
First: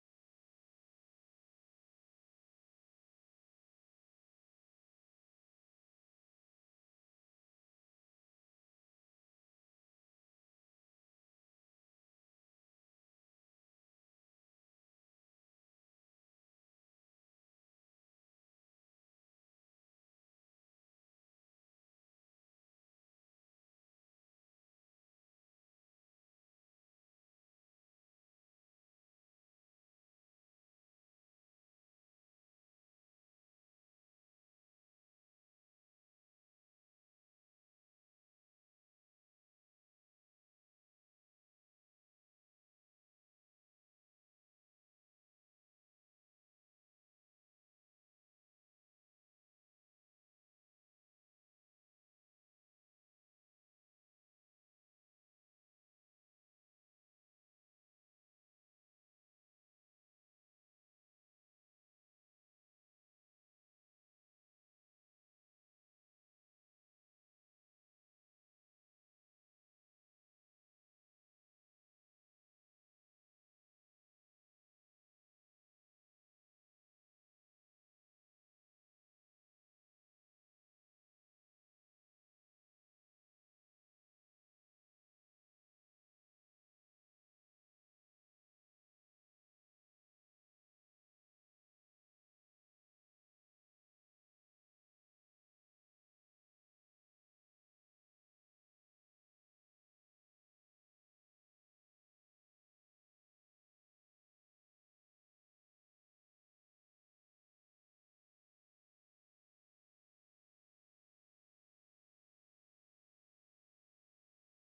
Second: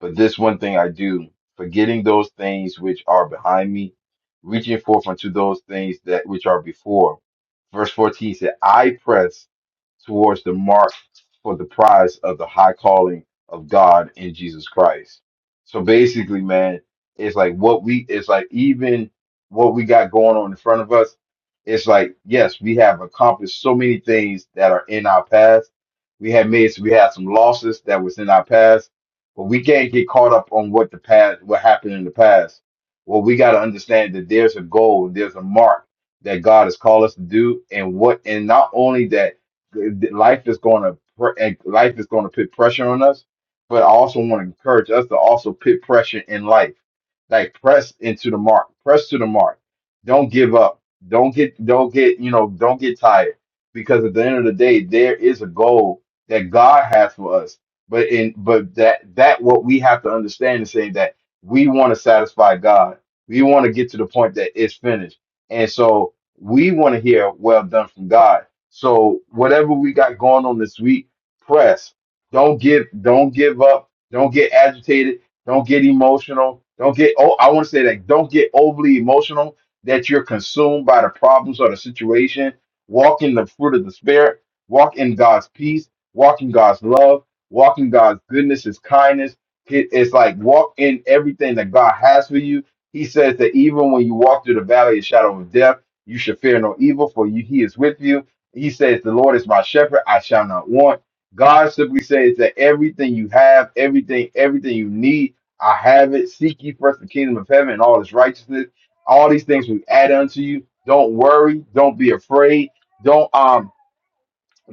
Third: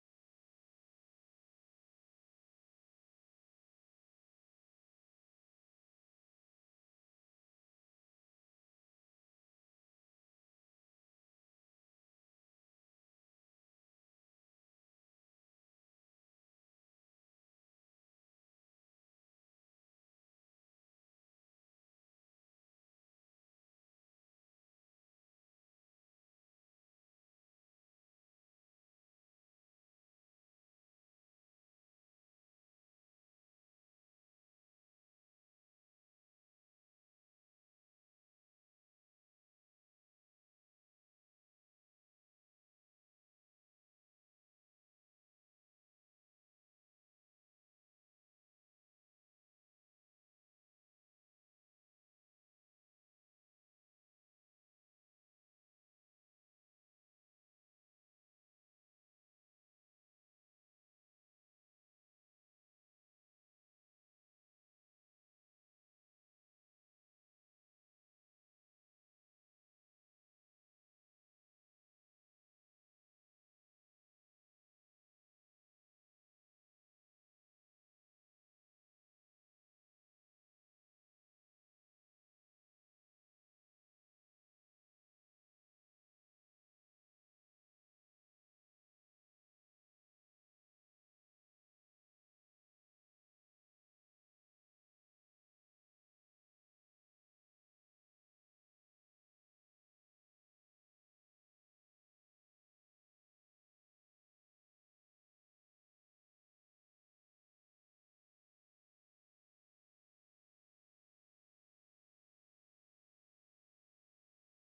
S1: But this one thing I do, forgetting those things which are behind me, reaching forth unto those things that which are before. Verse 14 said, I press towards the mark for the prize of the high calling of God in Jesus Christ. So basically, man, it's like what we, it's like even what we got going on in front of us. It's like, yes, we have accomplished so many things that are in our past. We have made, we had some losses that was in our past but we can't get caught up on what the past, what happened in the past. Well, we got to understand that there's a goal, there's a mark that God has called us to do, and what, and not only that, th- life is going to, pr- and life is going to put pressure on us, but I also want to encourage us to also put pressure in life, like press into the mark, press to the mark. Don't give up. Don't get, don't get, you know, don't get tired, because at the end of the day, there is a goal that God has for us but in but that that what we have to understand is saying that we want to satisfy God. We want to get to the point that it's finished. And so we want to hear well done from God. So whatever we got going on this week, press. Don't give don't give up. Don't get agitated. Don't get emotional. Don't get oh I want to say that don't get overly emotional that you're consumed by the problems or the situation. Walk in the fruit of the spirit. Walk in God's peace. Walk in God's love walking God's goodness, His kindness. It- It's like walk in everything that God has for you. He says that even when you walk through the valley of shadow of death, you should fear no evil, for you, He is with you. He says, The Lord is my shepherd, I shall not want. God simply says that everything you have, everything, everything you need, I have it. Seek ye first the kingdom of heaven and all its righteousness. All these things we add unto you. Don't worry. Don't be afraid. Don't um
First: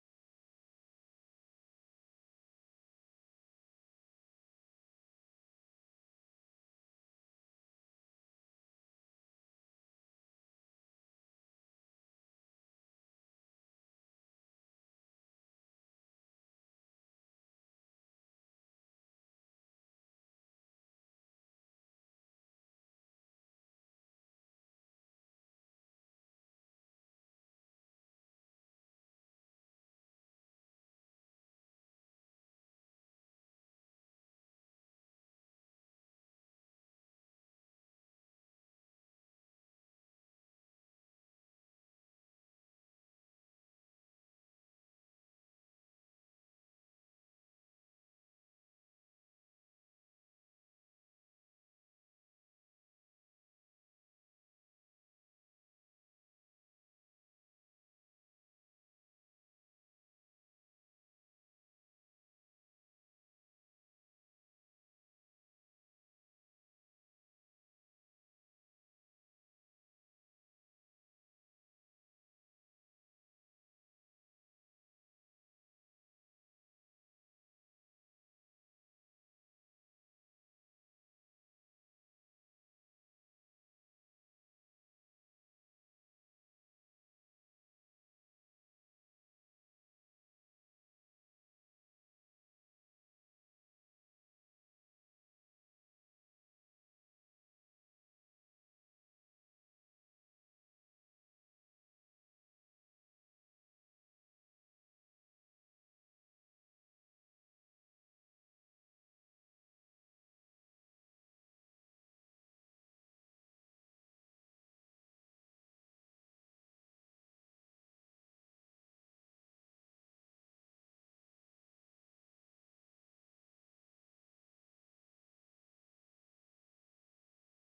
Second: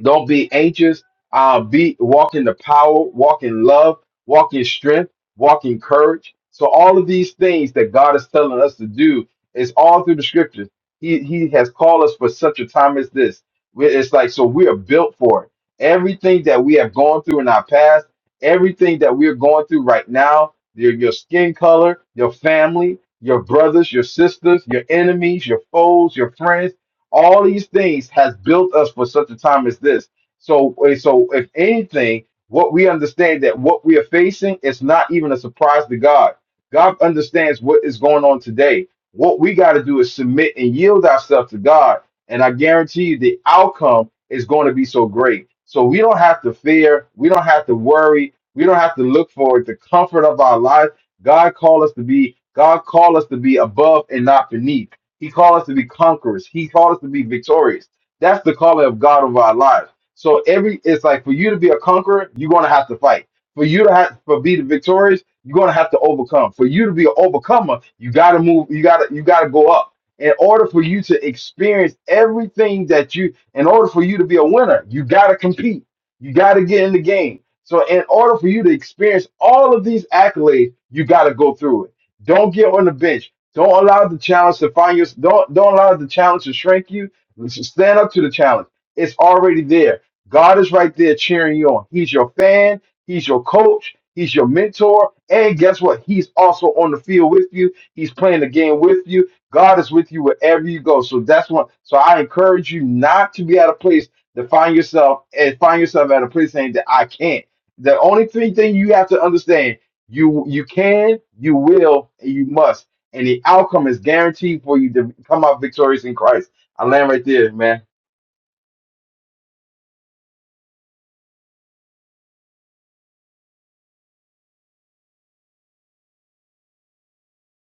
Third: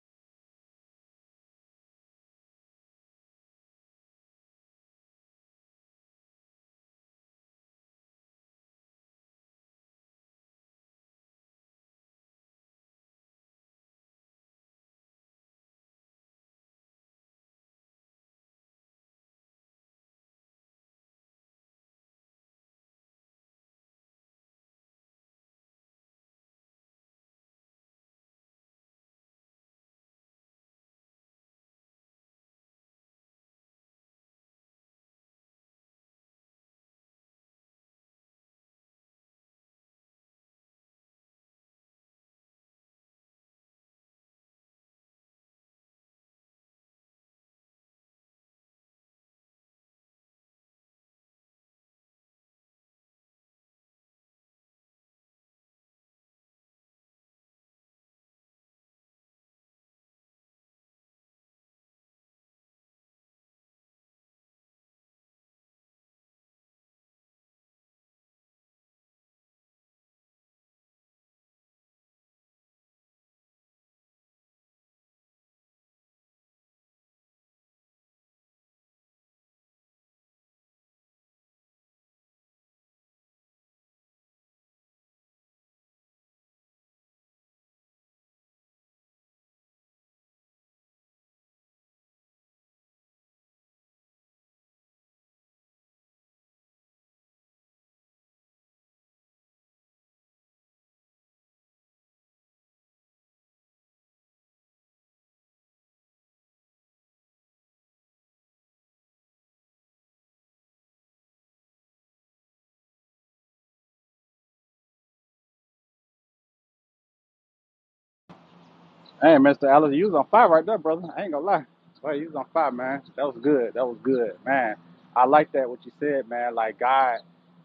S1: don't be anxious. Uh, be walk in the power, walk in love, walk in strength, walk in courage. So all of these things that God is telling us to do is all through the scriptures. He He has called us for such a time as this. We- It's like so we are built for it. Everything that we have gone through in our past, everything that we are going through right now, your, your skin color, your family, your brothers, your sisters, your enemies, your foes, your friends all these things has built us for such a time as this. So, eh, so if anything, what we understand that what we are facing is not even a surprise to God. God understands what is going on today. What we got to do is submit and yield ourselves to God, and I guarantee you the outcome is going to be so great. So we don't have to fear. We don't have to worry. We don't have to look for the comfort of our life. God called us to be. God called us to be above and not beneath. He called us to be conquerors. He called us to be victorious. That's the calling of God over our lives. So every it's like for you to be a conqueror, you're gonna have to fight. For you to have for be the victorious, you're gonna have to overcome. For you to be an overcomer, you gotta move, you gotta you gotta go up. In order for you to experience everything that you in order for you to be a winner, you gotta compete. You gotta get in the game. So in order for you to experience all of these accolades, you gotta go through it. Don't get on the bench. Don't allow the challenge to find you. don't don't allow the challenge to shrink you. Stand up to the challenge. It's already there. God is right there cheering you on. He's your fan, he's your coach, he's your mentor, and guess what? He's also on the field with you. He's playing the game with you. God is with you wherever you go. So that's one. So I encourage you not to be at a place to find yourself and find yourself at a place saying that I can't. The only three thing you have to understand you you can, you will, and you must and the outcome is guaranteed for you to come out victorious in Christ. I land right there, man.
S3: Hey, Mr. Alice, you was on fire right there, brother. I ain't gonna lie. Well, you was on fire, man. That was good. That was good, man. I like that what you said, man. Like God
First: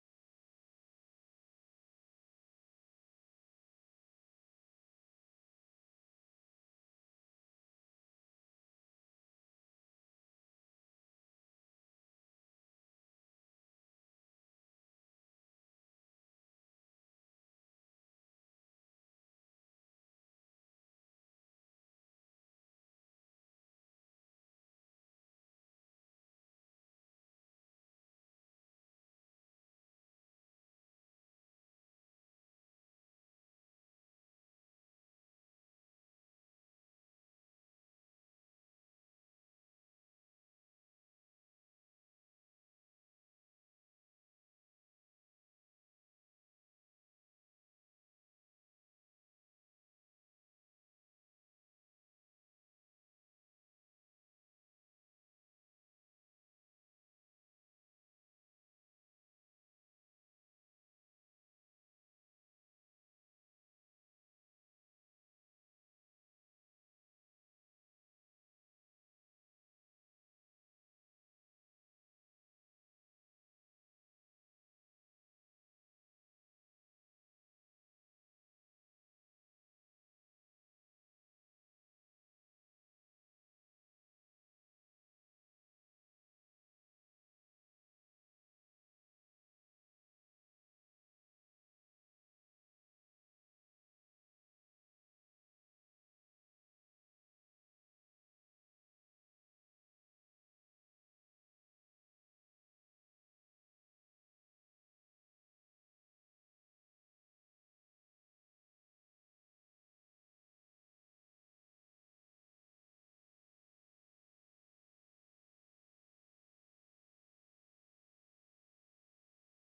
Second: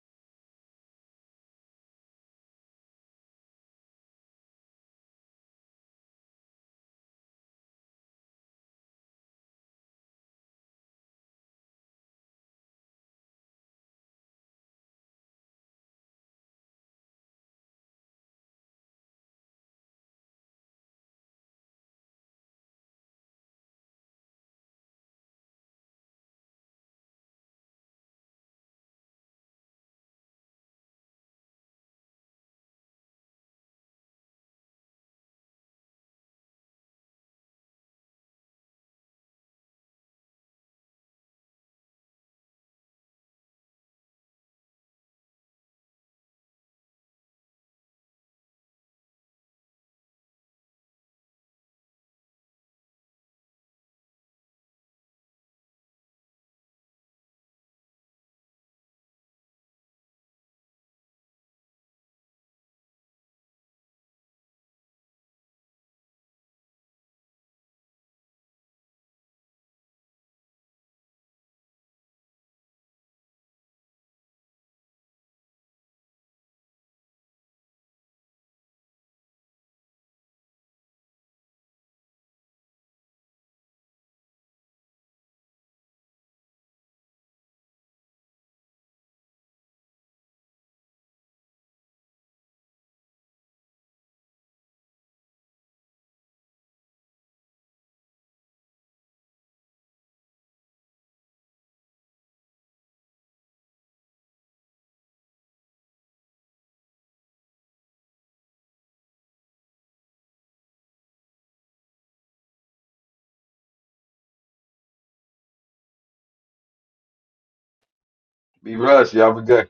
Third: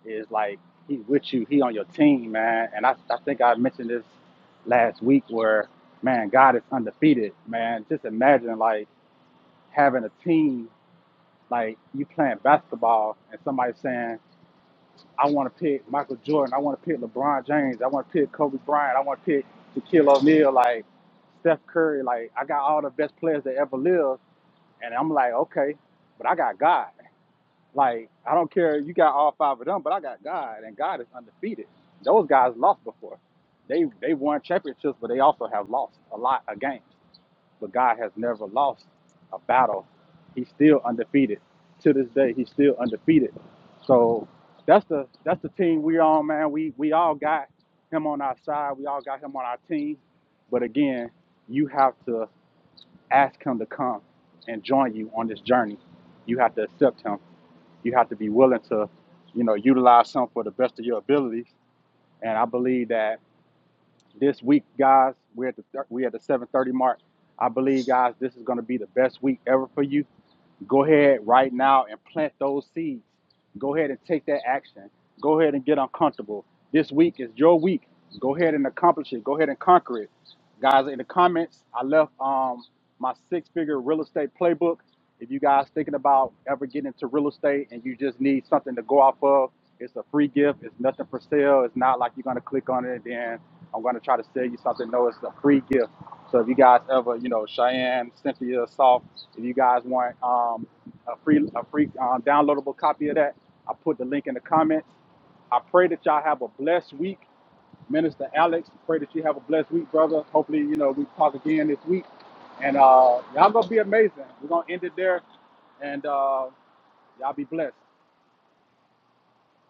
S3: is like He with you. He on your team, man. And I, I think I mentioned this last week where, man, God is undefeated, man. Just imagine like having a team, like you playing basketball and somebody saying. I want to pick Michael Jordan. I want to pick LeBron James. I want to pick Kobe Bryant. I want to pick Shaquille O'Neal. Like Steph Curry. Like I got all the best players that ever lived, and I'm like, okay, but I got God. Like I don't care. You got all five of them, but I got God, and God is undefeated. Those guys lost before. They they won championships, but they also have lost a lot of games but God has never lost a battle. He's still undefeated. To this day, he's still undefeated. So that's the that's the team we are on, man. We we all got him on our side. We all got him on our team. But again, you have to ask him to come and join you on this journey. You have to accept him. You have to be willing to, you know, utilize him for the best of your abilities. And I believe that this week, guys. We're at the we at the seven thirty mark. I believe, guys, this is going to be the best week ever for you go ahead right now and plant those seeds. Go ahead and take that action. Go ahead and get uncomfortable. This week is your week. Go ahead and accomplish it. Go ahead and conquer it. Guys, in the comments, I left um, my six figure real estate playbook. If you guys thinking about ever getting into real estate and you just need something to go off of, it's a free gift. It's nothing for sale. It's not like you're going to click on it and then I'm going to try to sell you something. No, it's a free gift. So if you guys ever, you know, Cheyenne, Cynthia, Soft, if you guys want um, a free a free um, downloadable copy of that, I put the link in the comments. I pray that y'all have a blessed week, Minister Alex. Pray that you have a blessed week, brother. Hopefully, you know we talk again this week, and uh, y'all gonna be amazing. We're gonna end it there, and uh, y'all be blessed.
S1: Be blessed, y'all. Be good.